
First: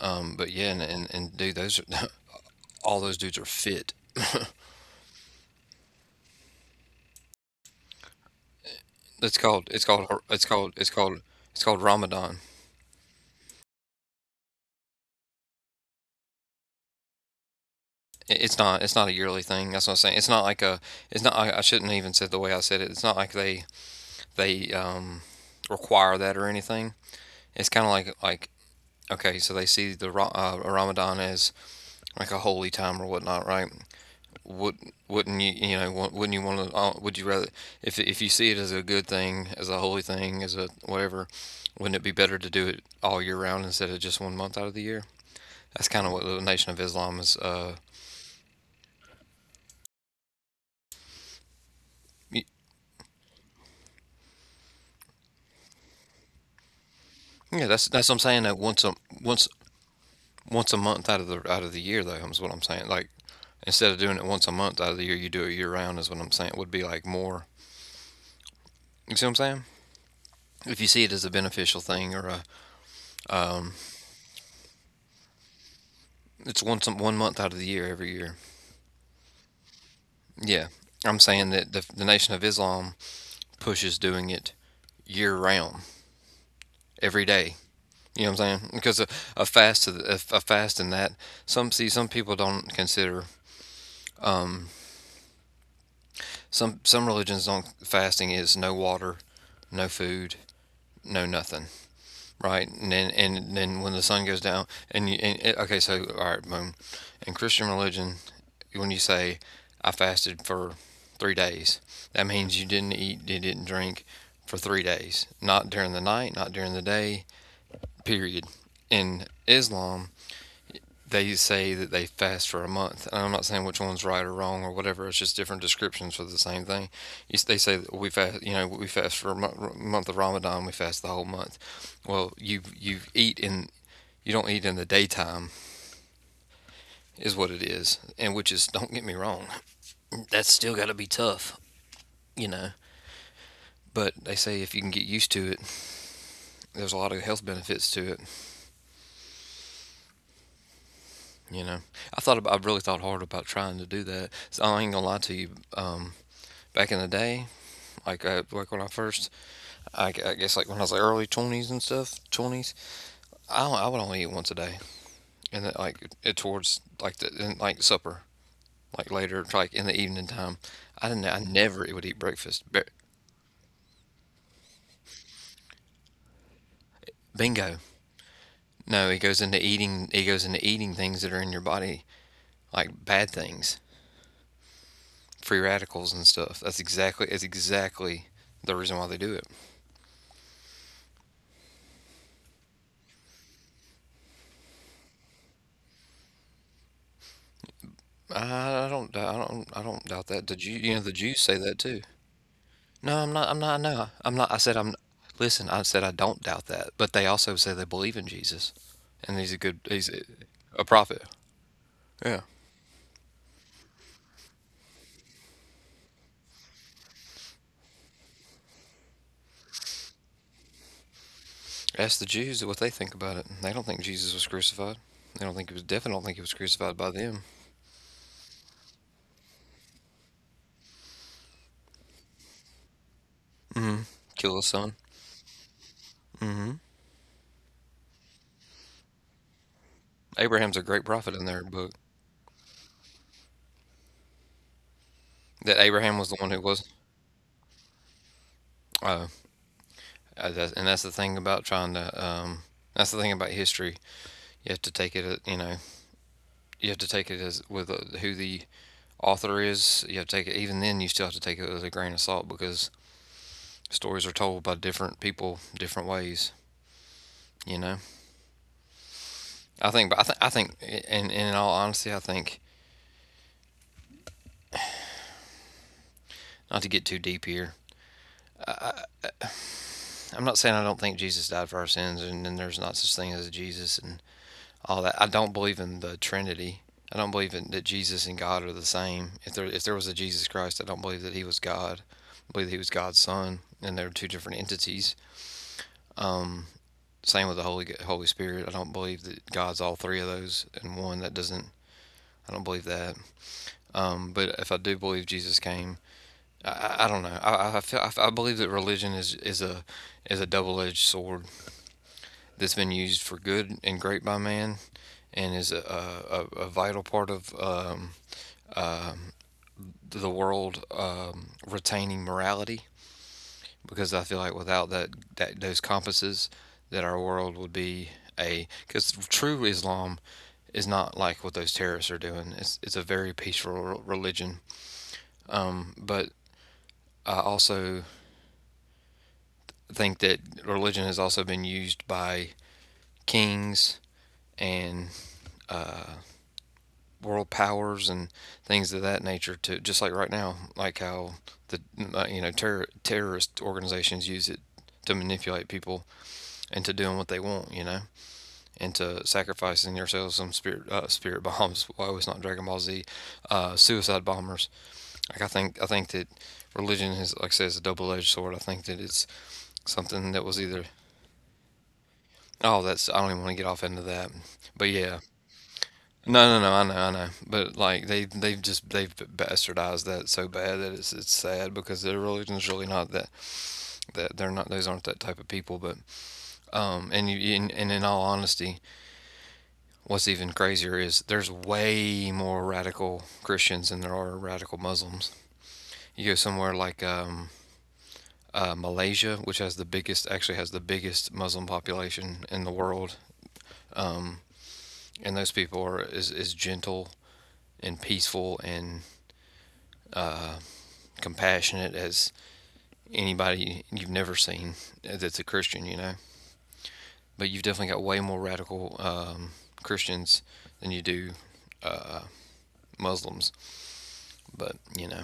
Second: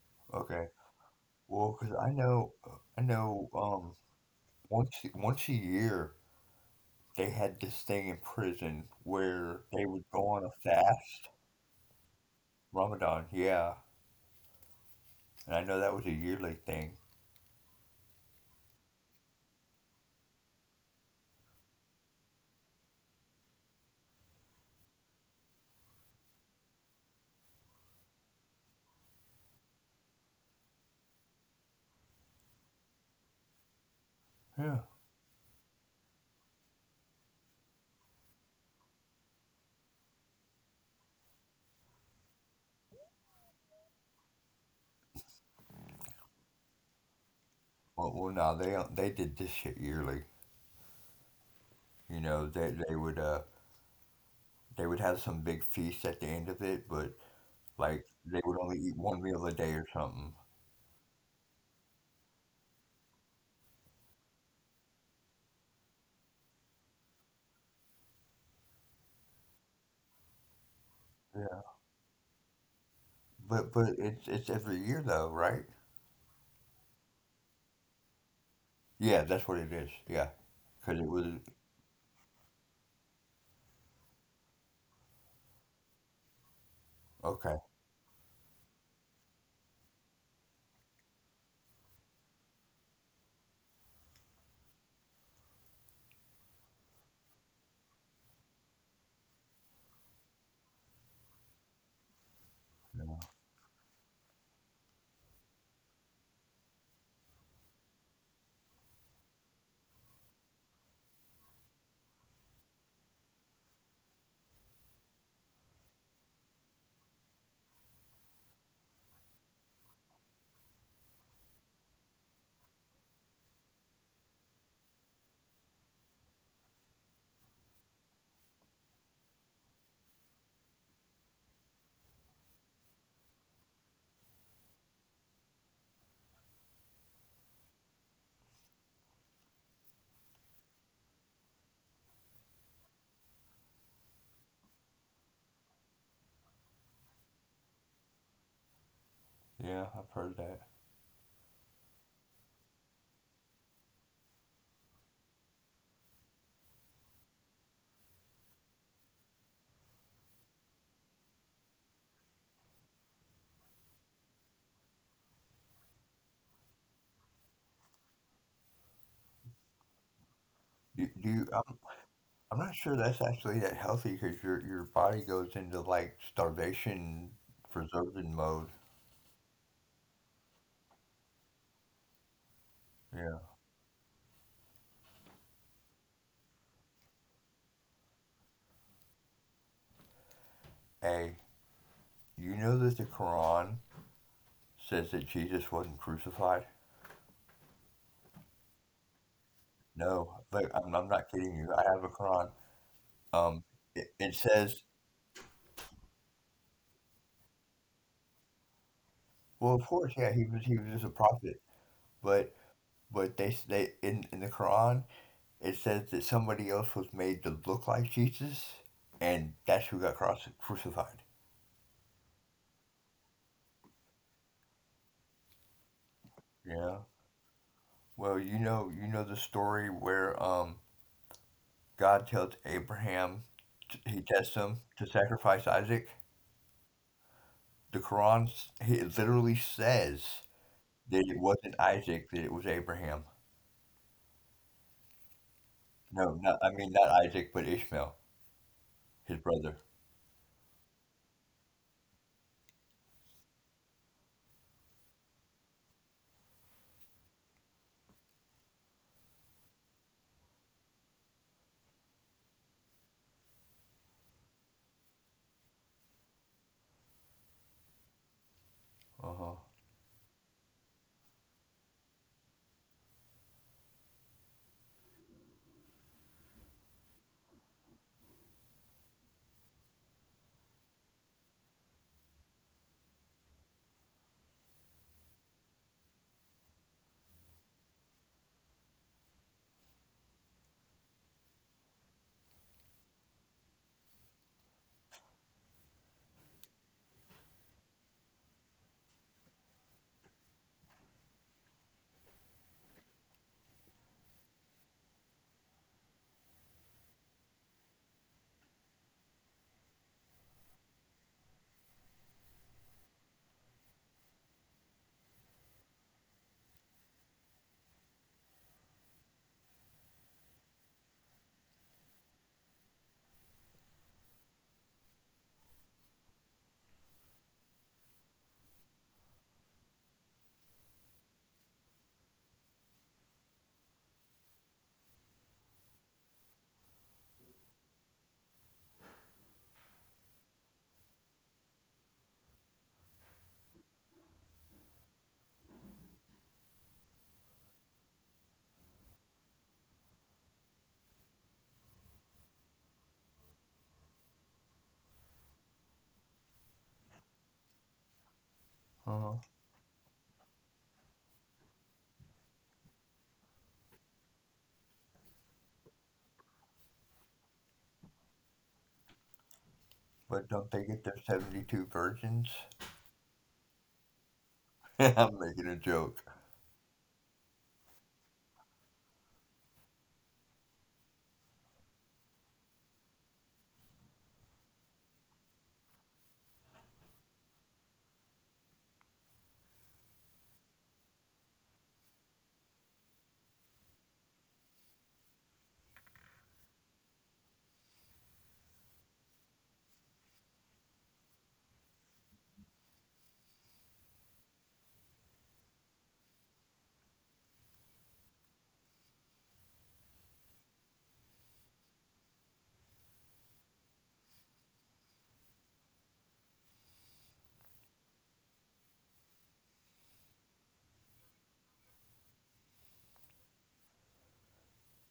[SPEAKER 1] Um, but
[SPEAKER 2] Okay.
[SPEAKER 1] yeah, and, and, and dude,
[SPEAKER 2] Well,
[SPEAKER 1] those
[SPEAKER 2] 'cause
[SPEAKER 1] are,
[SPEAKER 2] I know,
[SPEAKER 1] all
[SPEAKER 2] I
[SPEAKER 1] those dudes are
[SPEAKER 2] know.
[SPEAKER 1] fit.
[SPEAKER 2] Um, once once a year they had this thing in prison
[SPEAKER 1] It's
[SPEAKER 2] where
[SPEAKER 1] called it's
[SPEAKER 2] they
[SPEAKER 1] called
[SPEAKER 2] would go
[SPEAKER 1] it's
[SPEAKER 2] on a
[SPEAKER 1] called it's called
[SPEAKER 2] fast,
[SPEAKER 1] it's called Ramadan.
[SPEAKER 2] Ramadan. Yeah, and I know that was a yearly thing.
[SPEAKER 1] I- It's not, it's not a yearly thing. That's what I'm saying. It's not like a it's not. I, I shouldn't even said the way I said it. It's not like they they um, require that or anything. It's kind of like like okay, so they see the Ra- uh, Ramadan as like a holy time or whatnot, right? would
[SPEAKER 2] Yeah.
[SPEAKER 1] wouldn't you, you know, wouldn't you want to, would you rather if if you see it as a good thing, as a holy thing, as a whatever, wouldn't it be better to do it all year round instead of just one month out of the year? That's kind of what the Nation of Islam is uh
[SPEAKER 2] Well, well, no, they don't- they did this shit yearly. You know, they they would uh they would have some big feast at the end of it, but
[SPEAKER 1] yeah, that's that's
[SPEAKER 2] like
[SPEAKER 1] what I'm saying
[SPEAKER 2] they
[SPEAKER 1] that
[SPEAKER 2] would
[SPEAKER 1] once
[SPEAKER 2] only
[SPEAKER 1] a
[SPEAKER 2] eat one
[SPEAKER 1] once
[SPEAKER 2] meal a day or something.
[SPEAKER 1] once a month out of the out of the year though is what I'm saying. Like instead of doing it once a month out of the year, you do it year round is what I'm saying. It would be like more, you see what I'm saying, if you see it as a
[SPEAKER 2] Yeah,
[SPEAKER 1] beneficial thing or a um.
[SPEAKER 2] but but it's it's every year though, right?
[SPEAKER 1] It's once one month out of the year every year.
[SPEAKER 2] Yeah, that's what it is. Yeah,
[SPEAKER 1] Yeah.
[SPEAKER 2] because it
[SPEAKER 1] I'm
[SPEAKER 2] was
[SPEAKER 1] saying that the, the Nation of Islam pushes doing it year round, every day.
[SPEAKER 2] okay.
[SPEAKER 1] You know what I'm saying? Because a, a fast to the, a, a fast in that some see, some people don't consider um, some some religions don't, fasting is no water, no food, no nothing, right? And
[SPEAKER 2] Yeah,
[SPEAKER 1] then, and then when the sun goes down and you and, it- okay, so all right, boom. In Christian religion, when you say I fasted for three days, that means you didn't eat, you didn't drink for three days, not during the night, not during the day, period. In Islam, they say that they fast for a month. And I'm not saying which one's right or wrong or whatever. It's just different descriptions for the same thing. They say that we fast, you know, we fast for a month of Ramadan. We fast the whole month. Well, you you eat in you don't eat in the daytime is what it is, and which is don't get me wrong, that's still got to be tough, you know. But they say if you can get used to it, there's a lot of health benefits to it.
[SPEAKER 2] yeah, I've heard that.
[SPEAKER 1] You know, I thought about, I really thought hard about trying to do that. So I ain't gonna lie to you. Um, Back in the day, like uh, like when I first, I, I guess like when I was like early twenties and stuff, twenties, I I would only eat once a day, and then, like it towards like the in, like supper, like later, like in the evening time.
[SPEAKER 2] Do,
[SPEAKER 1] I
[SPEAKER 2] do
[SPEAKER 1] didn't. I
[SPEAKER 2] you, I'm
[SPEAKER 1] never would eat
[SPEAKER 2] I'm not
[SPEAKER 1] breakfast. Ba-
[SPEAKER 2] sure that's actually that healthy because your your body goes into like starvation
[SPEAKER 1] Bingo.
[SPEAKER 2] preserving mode.
[SPEAKER 1] No, it goes into eating. It goes into eating things that are in your body, like bad
[SPEAKER 2] Yeah.
[SPEAKER 1] things. Free radicals and stuff. That's exactly that's exactly the reason why they do it.
[SPEAKER 2] Hey, you know that the Quran says that Jesus wasn't crucified?
[SPEAKER 1] I, I don't I don't I don't doubt that. The
[SPEAKER 2] No,
[SPEAKER 1] Jew, you
[SPEAKER 2] but
[SPEAKER 1] know, the
[SPEAKER 2] I'm, I'm
[SPEAKER 1] Jews say
[SPEAKER 2] not
[SPEAKER 1] that
[SPEAKER 2] kidding you.
[SPEAKER 1] too.
[SPEAKER 2] I have a Quran.
[SPEAKER 1] No, I'm not. I'm not.
[SPEAKER 2] Um,
[SPEAKER 1] No, I'm
[SPEAKER 2] it,
[SPEAKER 1] not. I
[SPEAKER 2] it
[SPEAKER 1] said I'm.
[SPEAKER 2] says,
[SPEAKER 1] Listen, I said I don't doubt that, but they also say they believe in Jesus, and he's a good.
[SPEAKER 2] well, of
[SPEAKER 1] He's a,
[SPEAKER 2] course, yeah, he was
[SPEAKER 1] a
[SPEAKER 2] he was
[SPEAKER 1] prophet.
[SPEAKER 2] just a prophet,
[SPEAKER 1] Yeah.
[SPEAKER 2] but but they they in in the Quran it says that somebody else was made to look like Jesus, and that's who got cross crucified.
[SPEAKER 1] Ask the Jews what they think about it. They don't think Jesus was crucified. They don't think he was. Definitely don't think he was crucified
[SPEAKER 2] Yeah.
[SPEAKER 1] by them.
[SPEAKER 2] Well, you know you know the story where um God tells Abraham t- he tests
[SPEAKER 1] Kill his
[SPEAKER 2] him
[SPEAKER 1] son.
[SPEAKER 2] to sacrifice Isaac. The Quran s- it literally says
[SPEAKER 1] Abraham's a great
[SPEAKER 2] that it
[SPEAKER 1] prophet in their
[SPEAKER 2] wasn't
[SPEAKER 1] book.
[SPEAKER 2] Isaac that it was Abraham.
[SPEAKER 1] That Abraham
[SPEAKER 2] No,
[SPEAKER 1] was the one
[SPEAKER 2] not
[SPEAKER 1] who
[SPEAKER 2] I
[SPEAKER 1] was.
[SPEAKER 2] mean not Isaac, but Ishmael,
[SPEAKER 1] Oh.
[SPEAKER 2] his brother.
[SPEAKER 1] Uh, and that's the thing about trying to. Um, that's the thing about history. You have to take it, uh, you know, you have to take it as with uh, who the author is. You have to take it. Even then, you still have to take it with a grain of salt because stories are told by different people, different ways. You know,
[SPEAKER 2] Uh huh.
[SPEAKER 1] I think. But I, th- I think, and, and in all honesty, I think, not to get too deep here. I'm not saying I don't think Jesus died for our sins, and then there's not such thing as Jesus, and all that. I don't believe in the Trinity. I don't believe in, that Jesus and God are the same. If there if there was a Jesus Christ, I don't believe that he was God. I believe that he was God's son, and they're two different entities. Um, Same with the Holy Holy Spirit. I don't believe that God's all three of those in one. That doesn't. I don't believe that. Um, but if I do believe Jesus came. I, I- don't know. I, I feel I believe that religion is, is a is a double edged sword that's been used for good and great by man, and is a a, a, a vital part of um, um, the world um, retaining morality, because I feel like without that, that those compasses, that our world would be a, because true Islam is not like what those terrorists are doing. It's it's a very peaceful religion. Um, but I also think that religion has also been used by kings and, uh, world powers and things of that nature, to just like right now, like how the uh, you know, terror, terrorist organizations use it to manipulate people into doing what they want, you know,
[SPEAKER 2] Uh
[SPEAKER 1] into
[SPEAKER 2] huh.
[SPEAKER 1] sacrificing themselves. Some spirit uh, spirit bombs. Why was not Dragon Ball Z? Uh, suicide bombers. Like I think I think that religion is, like I said, is a double edged sword. I think that it's something that
[SPEAKER 2] But
[SPEAKER 1] was
[SPEAKER 2] don't they
[SPEAKER 1] either.
[SPEAKER 2] get their seventy-two virgins?
[SPEAKER 1] Oh, that's, I don't even want to get off into that, but yeah.
[SPEAKER 2] I'm making a joke.
[SPEAKER 1] No, no, no. I know, I know. But like they they've just they've bastardized that so bad that it's it's sad because their religion's really not that, that they're not, those aren't that type of people. But um, and you and, and in all honesty, what's even crazier is there's way more radical Christians than there are radical Muslims. You go somewhere like um, uh, Malaysia, which has the biggest, actually has the biggest Muslim population in the world, um, and those people are as, as gentle and peaceful and uh, compassionate as anybody you've never seen that's a Christian, you know. But you've definitely got way more radical um, Christians than you do uh, Muslims. But you know,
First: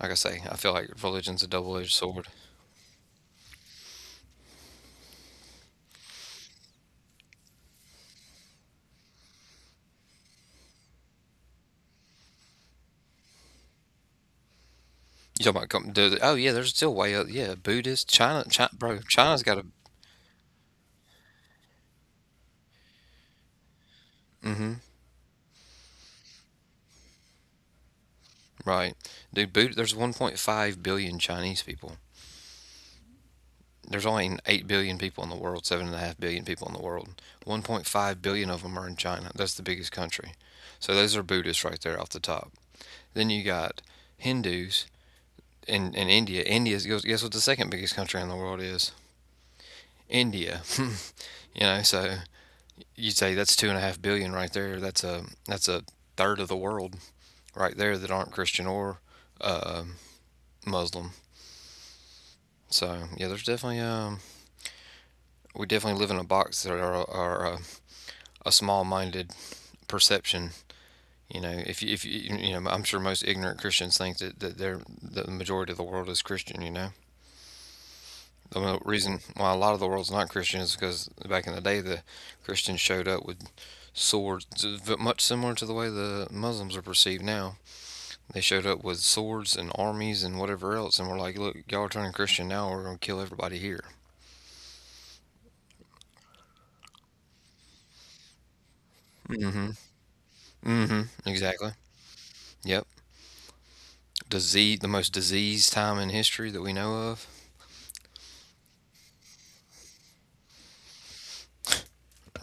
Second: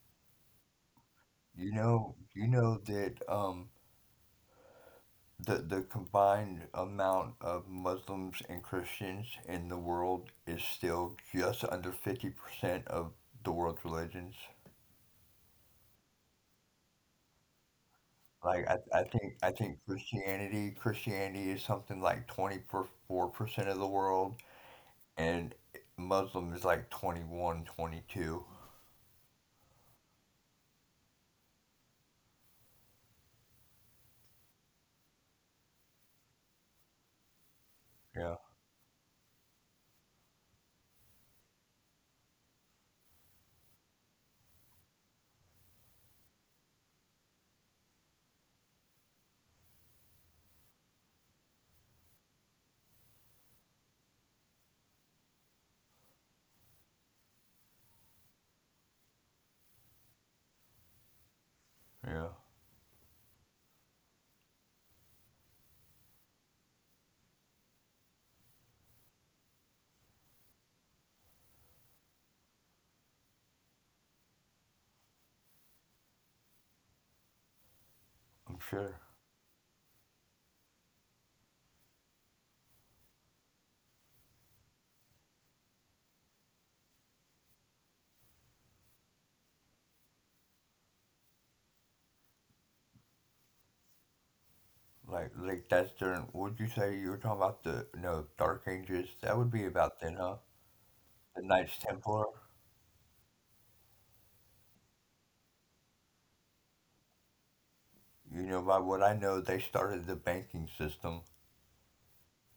[SPEAKER 1] like I say, I feel like religion's a
[SPEAKER 2] You
[SPEAKER 1] double-edged
[SPEAKER 2] know,
[SPEAKER 1] sword.
[SPEAKER 2] you know that um, the the combined amount of Muslims and Christians in the world is still just under fifty percent of the world's religions.
[SPEAKER 1] You talk about com- the, oh yeah, there's still way up. Yeah, Buddhist China,
[SPEAKER 2] Like I,
[SPEAKER 1] China
[SPEAKER 2] I
[SPEAKER 1] bro,
[SPEAKER 2] think I
[SPEAKER 1] China's got a
[SPEAKER 2] think Christianity Christianity is something like twenty-four percent of the world
[SPEAKER 1] mm-hmm,
[SPEAKER 2] and Muslim is like twenty one, twenty two.
[SPEAKER 1] right, dude. Buddha, there's one point five billion Chinese people. There's only eight billion people in the world, seven point five billion people in the world.
[SPEAKER 2] Yeah,
[SPEAKER 1] one point five billion of them are in China. That's the biggest country. So those are Buddhists right there off the top. Then you got Hindus in, in India. India, guess what the second biggest country in the world is? India. You know, so you'd say that's two point five billion right there. That's a, that's a third of the world right there that aren't Christian or uh, Muslim.
[SPEAKER 2] yeah,
[SPEAKER 1] So yeah, there's definitely um, we definitely live in a box that are, are uh, a small-minded perception. You know, if you, if you, you know, I'm sure most ignorant Christians think that, that they're the majority of the world is Christian. You know,
[SPEAKER 2] I'm
[SPEAKER 1] the
[SPEAKER 2] sure.
[SPEAKER 1] reason why a lot of the world's not Christian is because back in the day the Christians showed up with swords, much similar to the way the Muslims are perceived now. They showed up with swords and armies and whatever else, and we're like, look, y'all are turning Christian now. We're gonna kill everybody here.
[SPEAKER 2] Like, like that's during, would you say you were talking about the, no, Dark Ages? That would be about
[SPEAKER 1] Mm-hmm.
[SPEAKER 2] then, huh?
[SPEAKER 1] Mm-hmm.
[SPEAKER 2] The Knights
[SPEAKER 1] Exactly.
[SPEAKER 2] Templar.
[SPEAKER 1] Yep. Disease, the most diseased time in history that we know of.
[SPEAKER 2] You know, by what I know, they started the banking system.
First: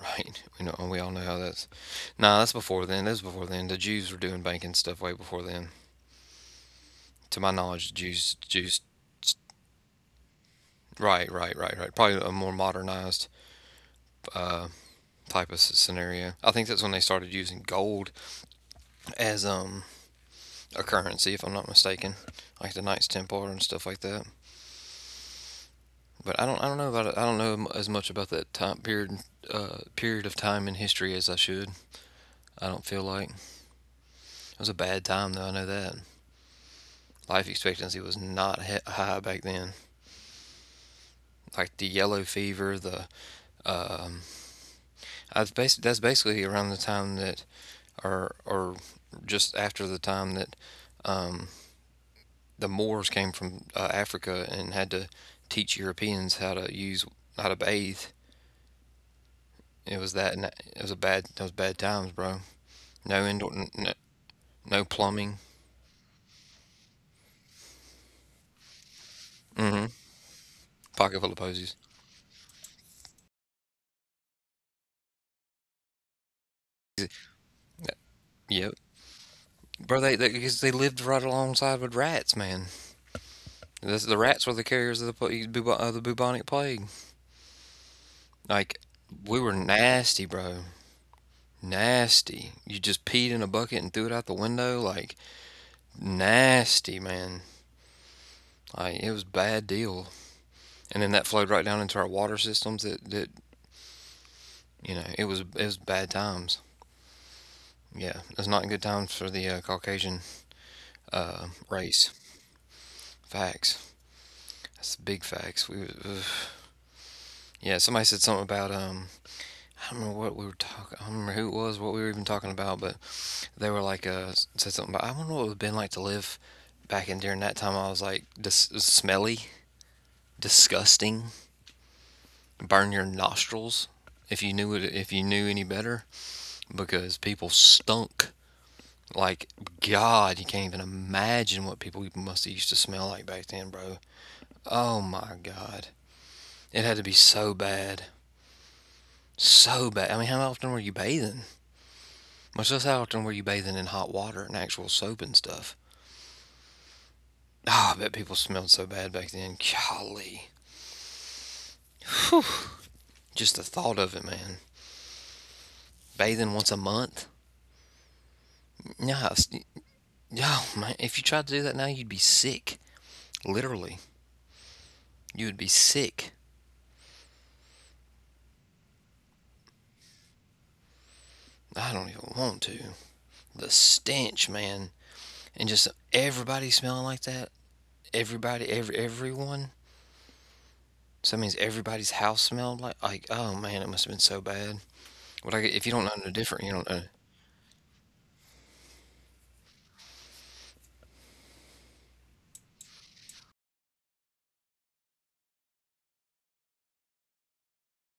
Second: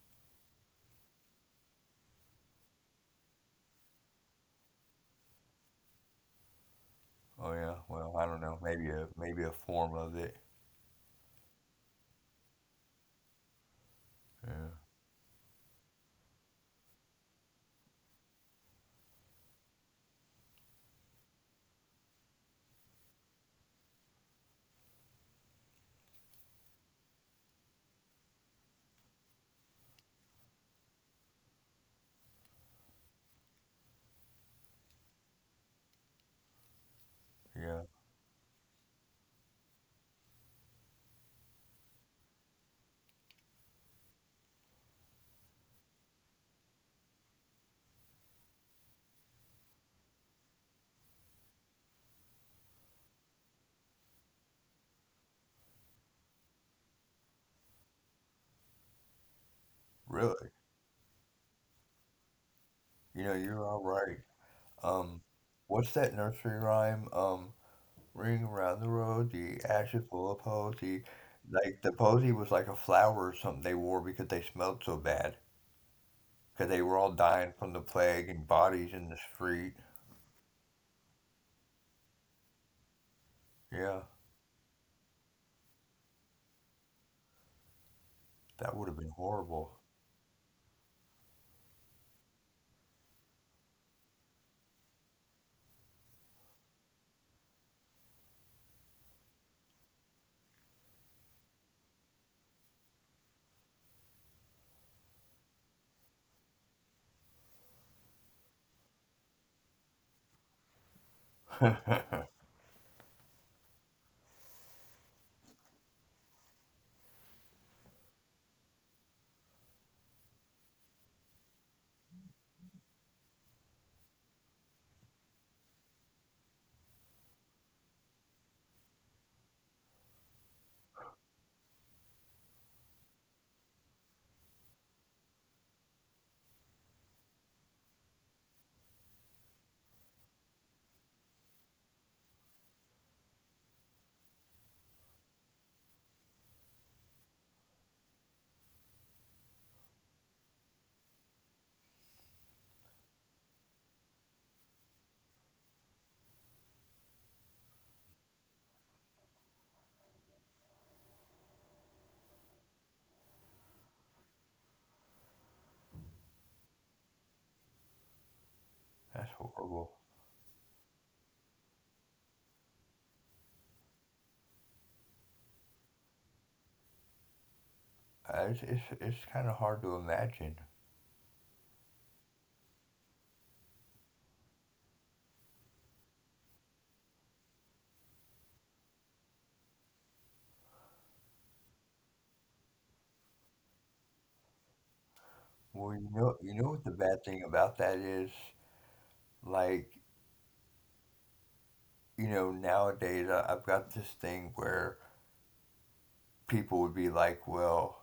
[SPEAKER 1] Right. We know, we all know how that's. Nah, that's before then. That's before then. The Jews were doing banking stuff way before then. To my
[SPEAKER 2] Oh yeah,
[SPEAKER 1] knowledge, the
[SPEAKER 2] well, I
[SPEAKER 1] Jews,
[SPEAKER 2] don't know,
[SPEAKER 1] Jews.
[SPEAKER 2] maybe a maybe a form of it.
[SPEAKER 1] Right, right, right, right. Probably a more modernized uh,
[SPEAKER 2] Yeah,
[SPEAKER 1] type of scenario. I think that's when they started using gold as um a currency, if I'm not mistaken, like the Knights Templar and stuff like that. But I don't, I don't know about it. I don't know as much about that time period, uh, period of time in history as I should. I don't feel like it was a bad time, though. I know that. Life
[SPEAKER 2] yeah,
[SPEAKER 1] expectancy was not high back then. Like the yellow fever, the um, I was bas- that's basically around the time that, or or just after the time that um, the Moors came from uh, Africa and had to teach Europeans how to use how to bathe. It was that,
[SPEAKER 2] really.
[SPEAKER 1] and it was a bad, it was bad times, bro.
[SPEAKER 2] You
[SPEAKER 1] No
[SPEAKER 2] know,
[SPEAKER 1] indoor,
[SPEAKER 2] you're all
[SPEAKER 1] no
[SPEAKER 2] right.
[SPEAKER 1] no
[SPEAKER 2] Um,
[SPEAKER 1] plumbing.
[SPEAKER 2] what's that nursery rhyme? Um, ring around the road, the
[SPEAKER 1] Mm-hmm.
[SPEAKER 2] ashes full of posy.
[SPEAKER 1] Pocket full of posies.
[SPEAKER 2] Like the posy was like a flower or something they wore because they smelled so bad, because they were all dying from the plague and
[SPEAKER 1] Yep,
[SPEAKER 2] bodies in the street.
[SPEAKER 1] bro. They because they, 'cause they lived right alongside with rats, man.
[SPEAKER 2] Yeah,
[SPEAKER 1] This, the rats were the carriers of the, of the bubonic plague.
[SPEAKER 2] that
[SPEAKER 1] Like,
[SPEAKER 2] would have been
[SPEAKER 1] we were
[SPEAKER 2] horrible.
[SPEAKER 1] nasty, bro. Nasty. You just peed in a bucket and threw it out the window. Like, nasty, man. Like, it was a bad deal. And then that flowed right down into our water systems. That, that, you know, it was, it was bad times. Yeah, it's not good times for the uh, Caucasian uh, race. Facts. That's big facts. We, ugh. Yeah, somebody said something about um, I don't know what we were talking. I don't remember who it was, what we were even talking about, but they were like, uh, said something about, I wonder what it would have been like to live back in during that time. I was like, dis- smelly, disgusting, burn your nostrils if you knew it, if you knew any better, because people stunk. Like, God, you can't even imagine what people must have used to smell like back then, bro. Oh my God. It had to be so bad. So bad. I mean, how often were you bathing? Much less how often were you bathing in hot water and actual soap and stuff? Ah, I bet people smelled so bad back then. Golly. Just the thought of it, man. Bathing once a month? No,
[SPEAKER 2] That's horrible.
[SPEAKER 1] yeah, man. If you tried to do that now, you'd be sick. Literally, you would be sick.
[SPEAKER 2] Uh, It's it's it's kind of hard to imagine.
[SPEAKER 1] I don't even want to. The stench, man, and just everybody smelling like that. Everybody, every everyone. So that means everybody's house smelled like like. Oh man, it must have been so bad. But I, if
[SPEAKER 2] Well,
[SPEAKER 1] you don't
[SPEAKER 2] you
[SPEAKER 1] know no
[SPEAKER 2] know, you
[SPEAKER 1] different,
[SPEAKER 2] know
[SPEAKER 1] you
[SPEAKER 2] what the
[SPEAKER 1] don't know.
[SPEAKER 2] bad thing about that is? Like, you know, nowadays I, I've got this thing where people would be like, "Well,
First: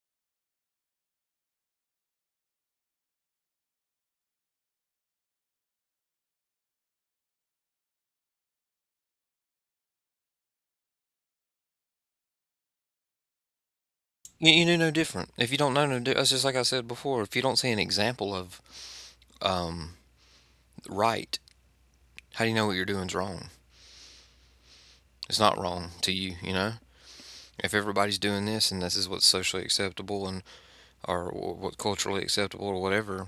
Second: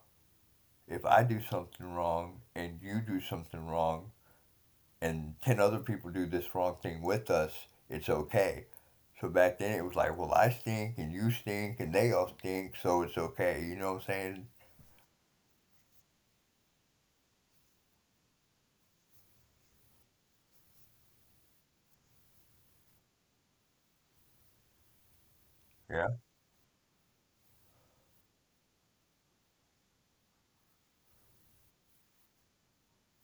[SPEAKER 2] if I do something wrong and you do something wrong and ten other people do this wrong thing with us, it's okay." So back then it was like, "Well, I stink and you stink and they all stink, so it's okay." You know what I'm saying?
[SPEAKER 1] You, you knew no different. If you don't know no different, it's just like I said before. If you don't see an example of um right, how do you know what you're doing's wrong? It's not wrong
[SPEAKER 2] Yeah.
[SPEAKER 1] to you, you know? If everybody's doing this and this is what's socially acceptable, and or what culturally acceptable or whatever,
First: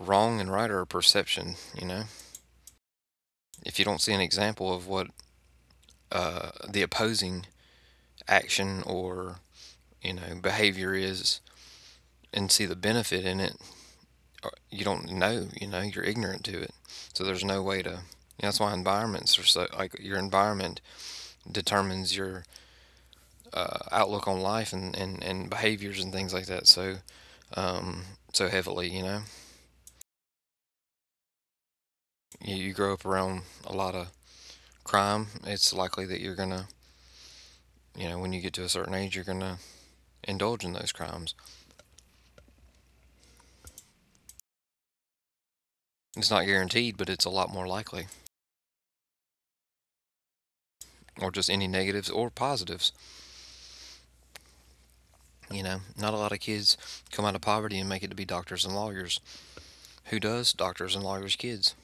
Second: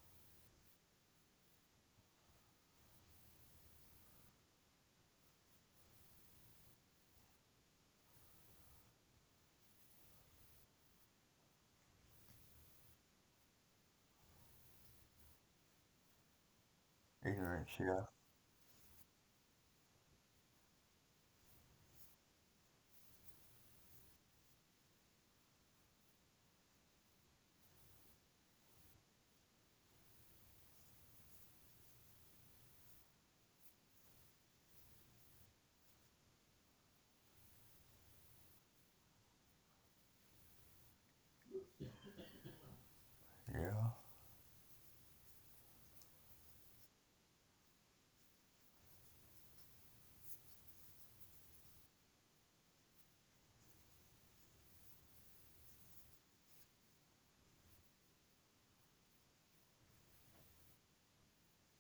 [SPEAKER 1] wrong and right are a perception, you know? If you don't see an example of what uh, the opposing action or, you know, behavior is and see the benefit in it, uh, you don't know, you know, you're ignorant to it. So there's no
[SPEAKER 2] Ignorance,
[SPEAKER 1] way to, you know.
[SPEAKER 2] yeah.
[SPEAKER 1] That's why environments are so, like, your environment determines your uh, outlook on life and, and, and behaviors and things like that so um, so heavily. You know, you, you grow up around a lot of crime. It's likely that you're gonna, you know, when you get to a certain age, you're gonna indulge in those crimes.
[SPEAKER 2] Yeah.
[SPEAKER 1] It's not guaranteed, but it's a lot more likely. Or just any negatives or positives. You know, not a lot of kids come out of poverty and make it to be doctors and lawyers. Who does? Doctors and lawyers' kids.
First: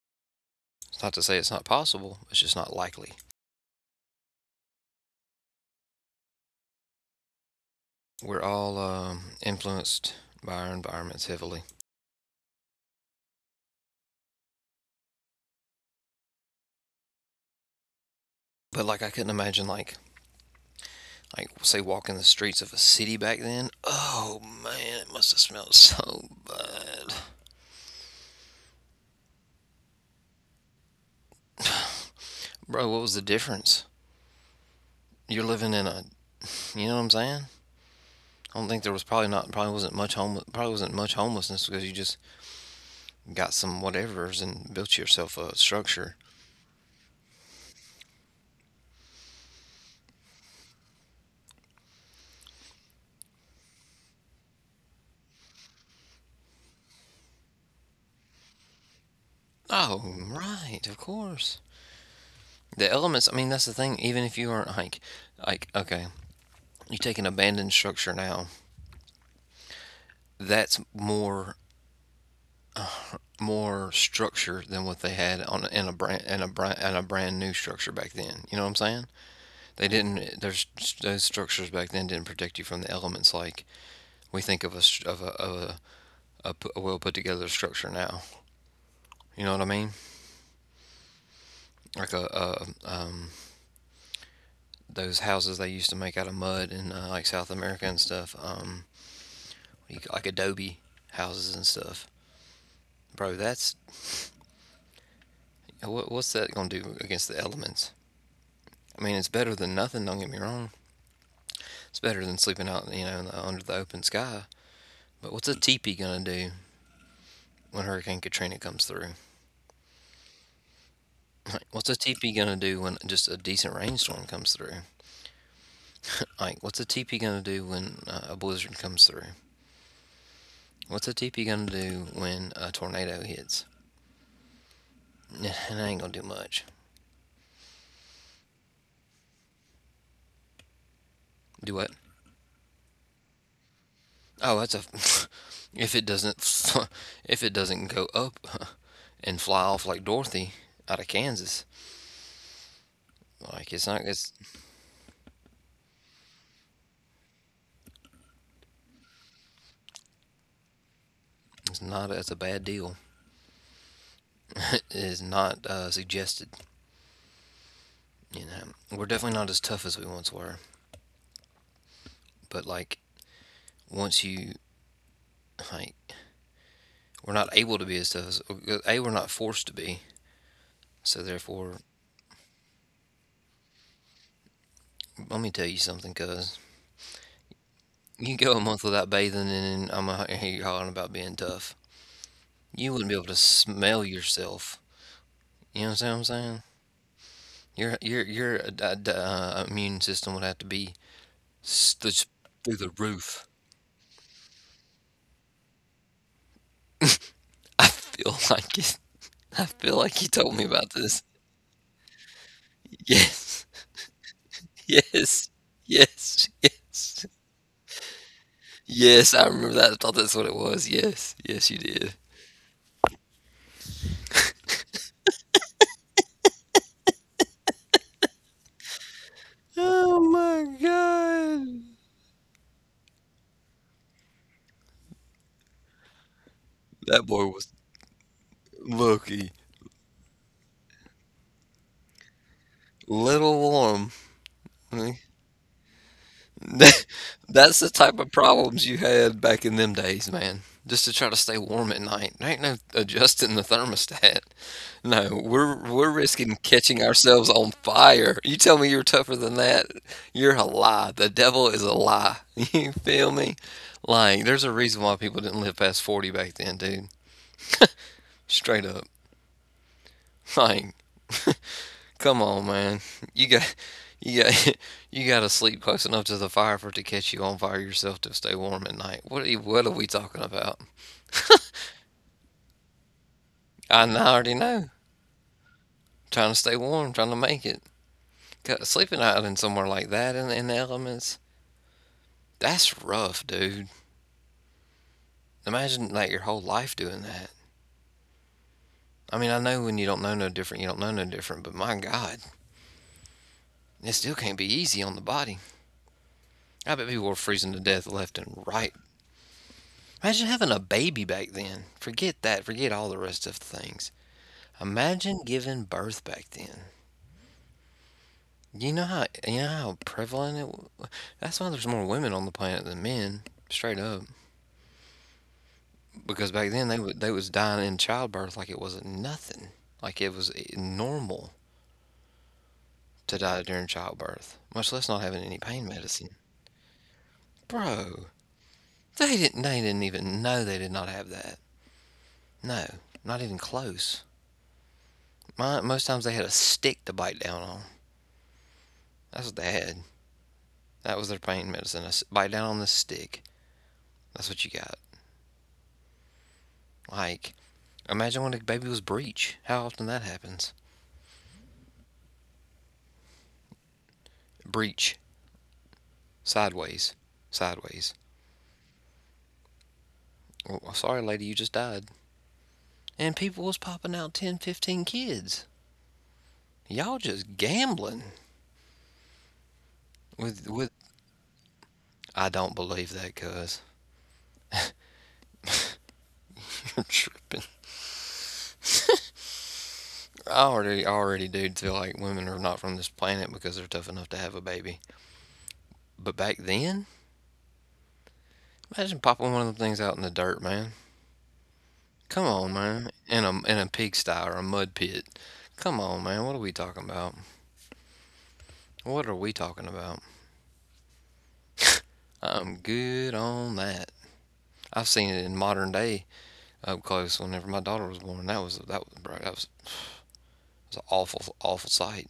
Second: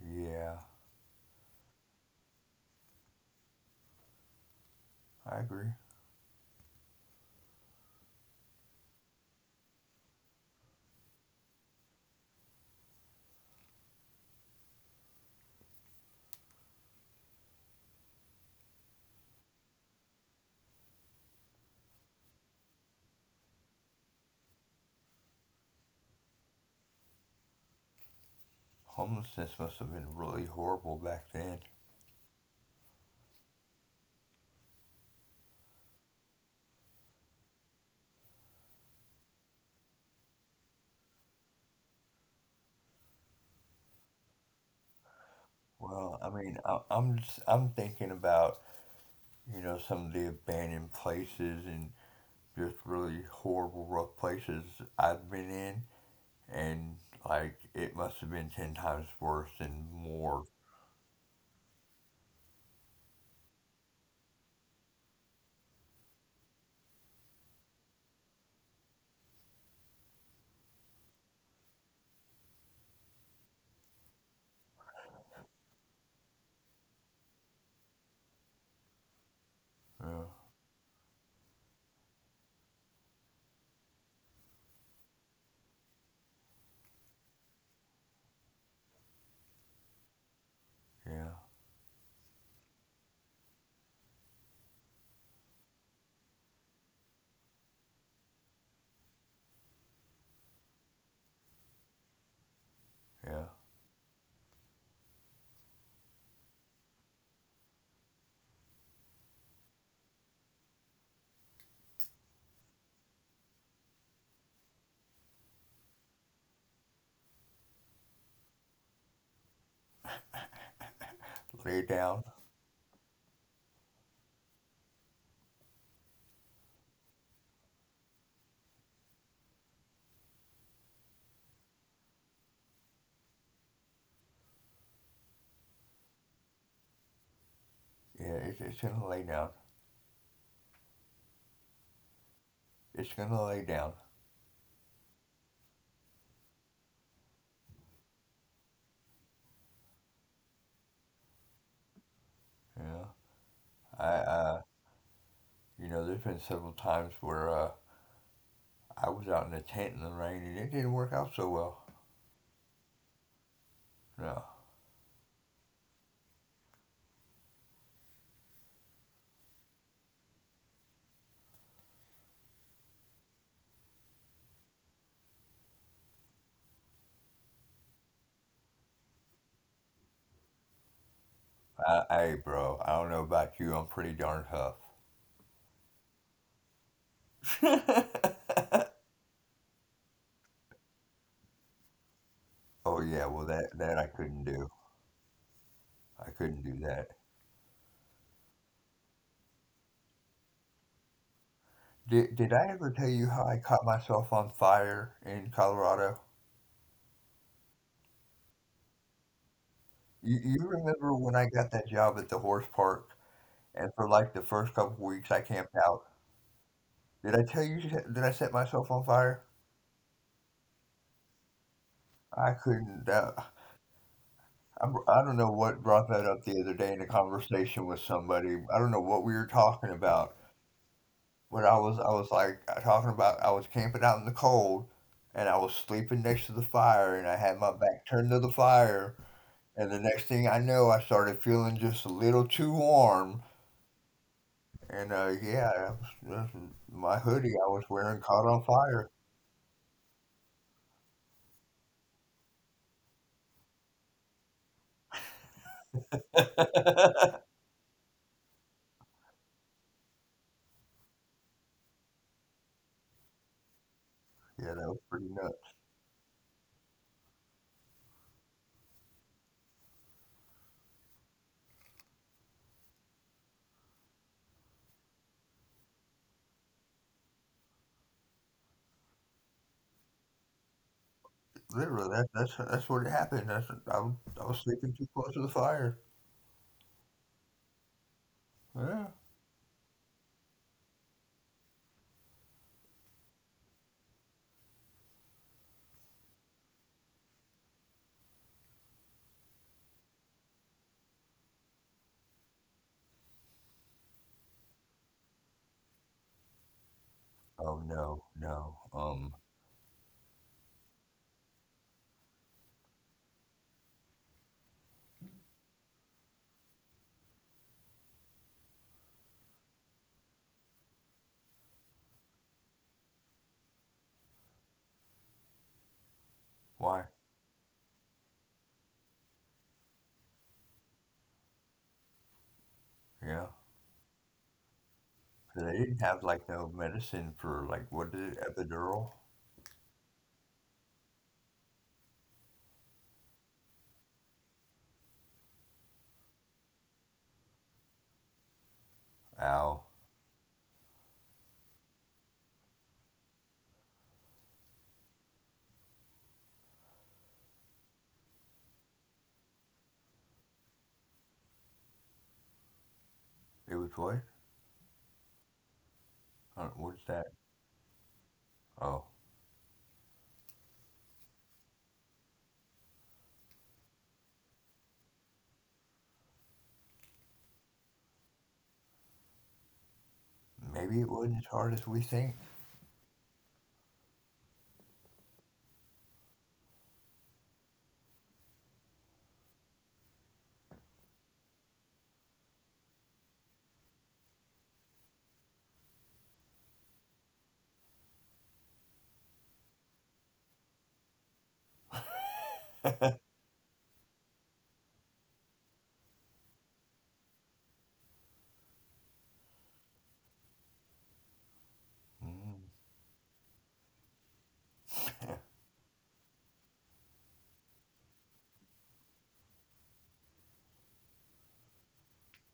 [SPEAKER 2] Yeah.
[SPEAKER 1] It's not to say it's not possible. It's just not likely.
[SPEAKER 2] I agree.
[SPEAKER 1] We're all um, influenced by our environments heavily. But like I couldn't imagine like like say walking the streets of a city back then. Oh man, it must have smelled so bad.
[SPEAKER 2] Homelessness must have been really horrible back then.
[SPEAKER 1] Bro, what was the difference? You're living in a you know what I'm saying? I don't think there was probably not probably wasn't much home probably wasn't much homelessness because you just got some whatevers and built yourself a structure.
[SPEAKER 2] Well, I mean, I, I'm just, I'm thinking about you know some of the abandoned places and just really horrible, rough places I've been in, and like it must have been ten times worse and
[SPEAKER 1] Oh
[SPEAKER 2] more.
[SPEAKER 1] right, of course. The elements. I mean, that's the thing. Even if you aren't like like okay, you take an abandoned structure now. That's more more structure than what they had on in a brand and a brand and a brand new structure back then. You know what I'm saying? They
[SPEAKER 2] Yeah,
[SPEAKER 1] didn't. There's those structures back then didn't protect you from the elements like we think of a of a of a, a, p- a well put together structure now. You know what I mean?
[SPEAKER 2] yeah,
[SPEAKER 1] Like a, a um those houses they used to make out of mud in uh, like South America and stuff. Um, like adobe houses and stuff,
[SPEAKER 2] yeah.
[SPEAKER 1] bro. That's what, what's that gonna do against the elements? I mean, it's better than nothing. Don't get me wrong, it's better than sleeping out, you know, under the open sky. But what's a teepee gonna do when Hurricane Katrina comes through? Like,
[SPEAKER 2] Lay
[SPEAKER 1] what's a
[SPEAKER 2] down.
[SPEAKER 1] teepee gonna do when just a decent rainstorm comes through? Like, what's a teepee gonna do when uh, a blizzard comes through? What's a teepee gonna do when a tornado hits? It ain't gonna do much.
[SPEAKER 2] Yeah, it's it's gonna lay down.
[SPEAKER 1] Do what?
[SPEAKER 2] It's gonna lay down.
[SPEAKER 1] Oh, that's a. If it doesn't, if it doesn't go up and fly off like Dorothy out of Kansas,
[SPEAKER 2] Yeah.
[SPEAKER 1] like
[SPEAKER 2] I
[SPEAKER 1] it's not, it's,
[SPEAKER 2] uh, you know, there's been several times where uh, I was out in a tent in the rain and it didn't work out so well.
[SPEAKER 1] it's not as a bad deal.
[SPEAKER 2] No.
[SPEAKER 1] Is not uh, suggested. You know, we're definitely not as tough as we once were, but like once you like, we're not able to be as tough as a we're not forced to be. So therefore,
[SPEAKER 2] Uh, hey, bro, I don't know about you. I'm pretty darn tough.
[SPEAKER 1] let me tell you something, cuz you go a month without bathing, and I'm gonna hear you hollering about being tough.
[SPEAKER 2] Oh
[SPEAKER 1] You wouldn't
[SPEAKER 2] yeah,
[SPEAKER 1] be able
[SPEAKER 2] well
[SPEAKER 1] to
[SPEAKER 2] that that I
[SPEAKER 1] smell
[SPEAKER 2] couldn't do.
[SPEAKER 1] yourself. You know what
[SPEAKER 2] I
[SPEAKER 1] I'm
[SPEAKER 2] couldn't
[SPEAKER 1] saying?
[SPEAKER 2] do that.
[SPEAKER 1] Your your your uh, uh, immune system would have to be s-
[SPEAKER 2] Did did I
[SPEAKER 1] through
[SPEAKER 2] ever
[SPEAKER 1] the
[SPEAKER 2] tell you how I
[SPEAKER 1] roof.
[SPEAKER 2] caught myself on fire in Colorado?
[SPEAKER 1] I feel like it. I feel like
[SPEAKER 2] You
[SPEAKER 1] you
[SPEAKER 2] you
[SPEAKER 1] told me about
[SPEAKER 2] remember when
[SPEAKER 1] this.
[SPEAKER 2] I got that job at the horse park
[SPEAKER 1] Yes.
[SPEAKER 2] and for like the first couple weeks I
[SPEAKER 1] Yes.
[SPEAKER 2] camped out?
[SPEAKER 1] Yes.
[SPEAKER 2] Did I
[SPEAKER 1] Yes.
[SPEAKER 2] tell you that I set myself on fire?
[SPEAKER 1] Yes, I remember that. I thought that's what it was. Yes. Yes, you did.
[SPEAKER 2] I couldn't. Uh, I'm, I don't know what brought that up the other day in a conversation with somebody. I don't know what we were talking about.
[SPEAKER 1] Oh my
[SPEAKER 2] When I was I
[SPEAKER 1] god.
[SPEAKER 2] was like talking about I was camping out in the cold and I was sleeping next to the fire and I
[SPEAKER 1] That
[SPEAKER 2] had my
[SPEAKER 1] boy was
[SPEAKER 2] back turned to the fire
[SPEAKER 1] Loki.
[SPEAKER 2] and the next thing I know I started feeling just a little too warm
[SPEAKER 1] Little warm.
[SPEAKER 2] and uh,
[SPEAKER 1] Hmm.
[SPEAKER 2] yeah I was, that's- my
[SPEAKER 1] That,
[SPEAKER 2] hoodie I was
[SPEAKER 1] that's the
[SPEAKER 2] wearing caught
[SPEAKER 1] type of
[SPEAKER 2] on fire.
[SPEAKER 1] problems you had back in them days, man. Just to try to stay warm at night. There ain't no adjusting the thermostat. No, we're we're risking catching ourselves on fire. You tell me you're tougher than that, you're a lie. The devil is a lie. You feel me? Like,
[SPEAKER 2] Yeah,
[SPEAKER 1] there's
[SPEAKER 2] that
[SPEAKER 1] a
[SPEAKER 2] was
[SPEAKER 1] reason
[SPEAKER 2] pretty
[SPEAKER 1] why people
[SPEAKER 2] nuts.
[SPEAKER 1] didn't live past forty back then, dude. Straight up. Like, come on, man. You got you got you got to sleep close enough to the fire for it to catch you on fire yourself to stay warm at night. What are you, what are we talking about?
[SPEAKER 2] Literally that, that's that's what happened that's I, was-
[SPEAKER 1] I
[SPEAKER 2] I was
[SPEAKER 1] already
[SPEAKER 2] sleeping
[SPEAKER 1] know.
[SPEAKER 2] too close to the fire.
[SPEAKER 1] Trying to stay warm, trying to make it. 'Cause
[SPEAKER 2] Yeah.
[SPEAKER 1] sleeping out in somewhere like that in, in the elements, that's rough, dude. Imagine like your whole life doing that. I mean, I know when you don't know no different, you don't know no different, but my God, it still can't be easy on the body. I bet people were
[SPEAKER 2] oh
[SPEAKER 1] freezing to death
[SPEAKER 2] no
[SPEAKER 1] left and
[SPEAKER 2] no
[SPEAKER 1] right.
[SPEAKER 2] um
[SPEAKER 1] Imagine having a baby back then. Forget that. Forget all the rest of the things. Imagine giving birth back then. You know how you know how prevalent it. Was. That's why there's more women on the planet than men. Straight up. Because back then
[SPEAKER 2] why?
[SPEAKER 1] they wa they was dying in childbirth like it wasn't nothing. Like it was I- normal
[SPEAKER 2] Yeah,
[SPEAKER 1] to die during childbirth, much less not having any
[SPEAKER 2] they
[SPEAKER 1] pain
[SPEAKER 2] didn't have like
[SPEAKER 1] medicine.
[SPEAKER 2] no medicine for, like, what is it,
[SPEAKER 1] Bro,
[SPEAKER 2] epidural?
[SPEAKER 1] they didn't they didn't even know they did not have that. No, not even close. My, most times they had a stick to bite down on. That's what
[SPEAKER 2] Ow.
[SPEAKER 1] they had. That was their pain medicine. A s- bite down on the stick. That's what you got. Like, imagine when a baby was breech. How often that happens?
[SPEAKER 2] It was what?
[SPEAKER 1] Breech.
[SPEAKER 2] Uh, What's that?
[SPEAKER 1] Sideways. Sideways.
[SPEAKER 2] Oh,
[SPEAKER 1] Well, sorry, lady, you just died. And people was popping out ten, fifteen kids. Y'all just gambling with
[SPEAKER 2] maybe
[SPEAKER 1] with.
[SPEAKER 2] it wasn't as hard as we think.
[SPEAKER 1] I don't believe that, cuz you're tripping. I already already do feel like women are not from this planet because they're tough enough to have a baby. But back then, imagine popping one of them things out in the dirt, man. Come on, man. In a in a pigsty or a mud pit. Come on, man. What are we talking about? What are we talking about?
[SPEAKER 2] Mm,
[SPEAKER 1] I'm good on that. I've seen it in modern day up close. Whenever my daughter was born, that was that was bro, that was it's an awful, awful sight.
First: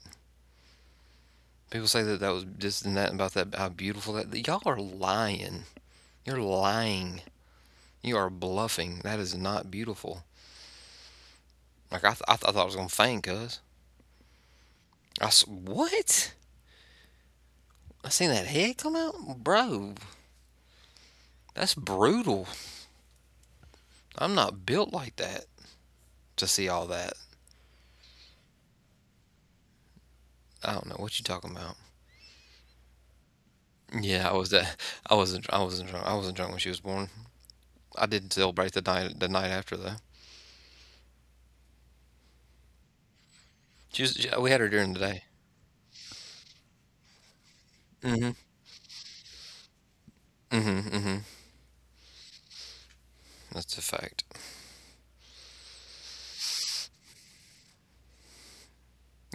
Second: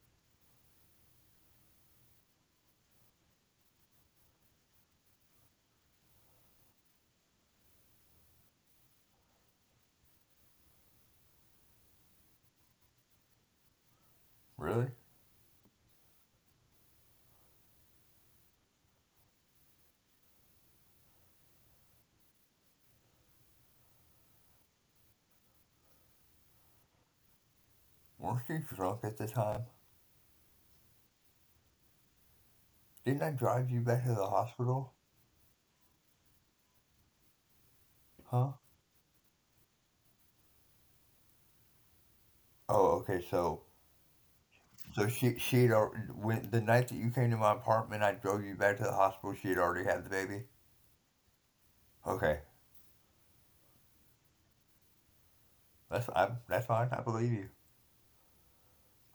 [SPEAKER 1] People say that that was this and that about that how beautiful that. Y'all are lying. You're lying. You are bluffing. That is not beautiful. Like I, th- I, th- I thought I was gonna faint, cuz
[SPEAKER 2] really?
[SPEAKER 1] I s- what? I seen that head come out, bro. That's brutal. I'm not built like that to see all that.
[SPEAKER 2] Weren't you drunk at the time?
[SPEAKER 1] I don't know what you talking about.
[SPEAKER 2] Didn't I drive you back to the
[SPEAKER 1] Yeah, I was that.
[SPEAKER 2] hospital?
[SPEAKER 1] I wasn't. I wasn't drunk. I wasn't drunk when she was born. I did
[SPEAKER 2] Huh?
[SPEAKER 1] celebrate the night. The night after though.
[SPEAKER 2] Oh, okay. So,
[SPEAKER 1] She was. she- we had her during the
[SPEAKER 2] so
[SPEAKER 1] day.
[SPEAKER 2] she she had al- when the night that you came to my apartment, I
[SPEAKER 1] Mm-hmm.
[SPEAKER 2] drove you back to the hospital. She had already had the baby.
[SPEAKER 1] Mm-hmm. Mm-hmm.
[SPEAKER 2] Okay,
[SPEAKER 1] That's a fact.
[SPEAKER 2] that's I that's fine. I believe you.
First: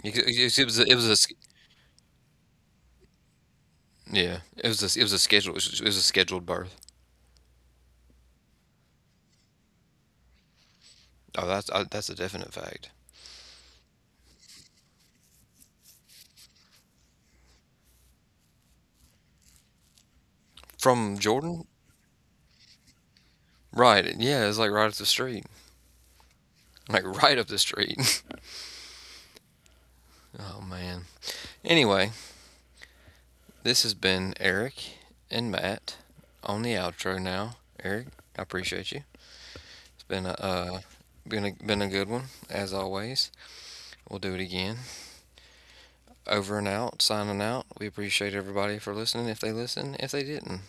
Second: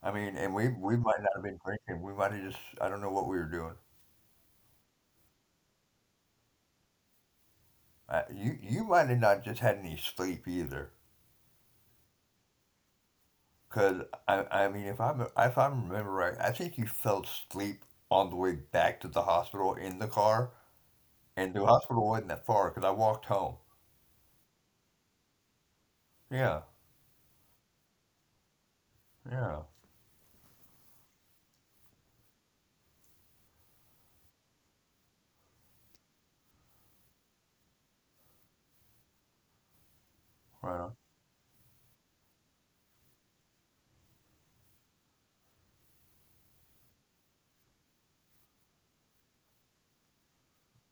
[SPEAKER 2] I mean, and
[SPEAKER 1] It
[SPEAKER 2] we
[SPEAKER 1] was a, it
[SPEAKER 2] we
[SPEAKER 1] was a
[SPEAKER 2] might not have been drinking. We might have just, I don't know what we were doing.
[SPEAKER 1] yeah. It was a, it was a scheduled it was a scheduled birth.
[SPEAKER 2] Uh, you you might have not just had any sleep either.
[SPEAKER 1] Oh, that's uh, that's a definite fact.
[SPEAKER 2] Because I, I mean, if I'm if I remember right, I think you fell asleep on the way back to the hospital in the car,
[SPEAKER 1] From
[SPEAKER 2] and the
[SPEAKER 1] Jordan,
[SPEAKER 2] hospital wasn't that far because I walked home.
[SPEAKER 1] right? Yeah, it's like right up the street,
[SPEAKER 2] Yeah,
[SPEAKER 1] like right up the street.
[SPEAKER 2] yeah,
[SPEAKER 1] Oh man. Anyway, this has been Eric and Matt on the outro now. Eric, I appreciate you. It's been a
[SPEAKER 2] right
[SPEAKER 1] uh, been a been a good one as always. We'll do it again. Over and out. Signing out. We appreciate everybody for listening. If they listen, if they didn't,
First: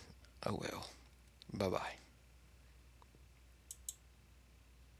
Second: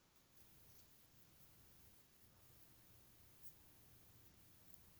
[SPEAKER 1] oh well. Bye bye.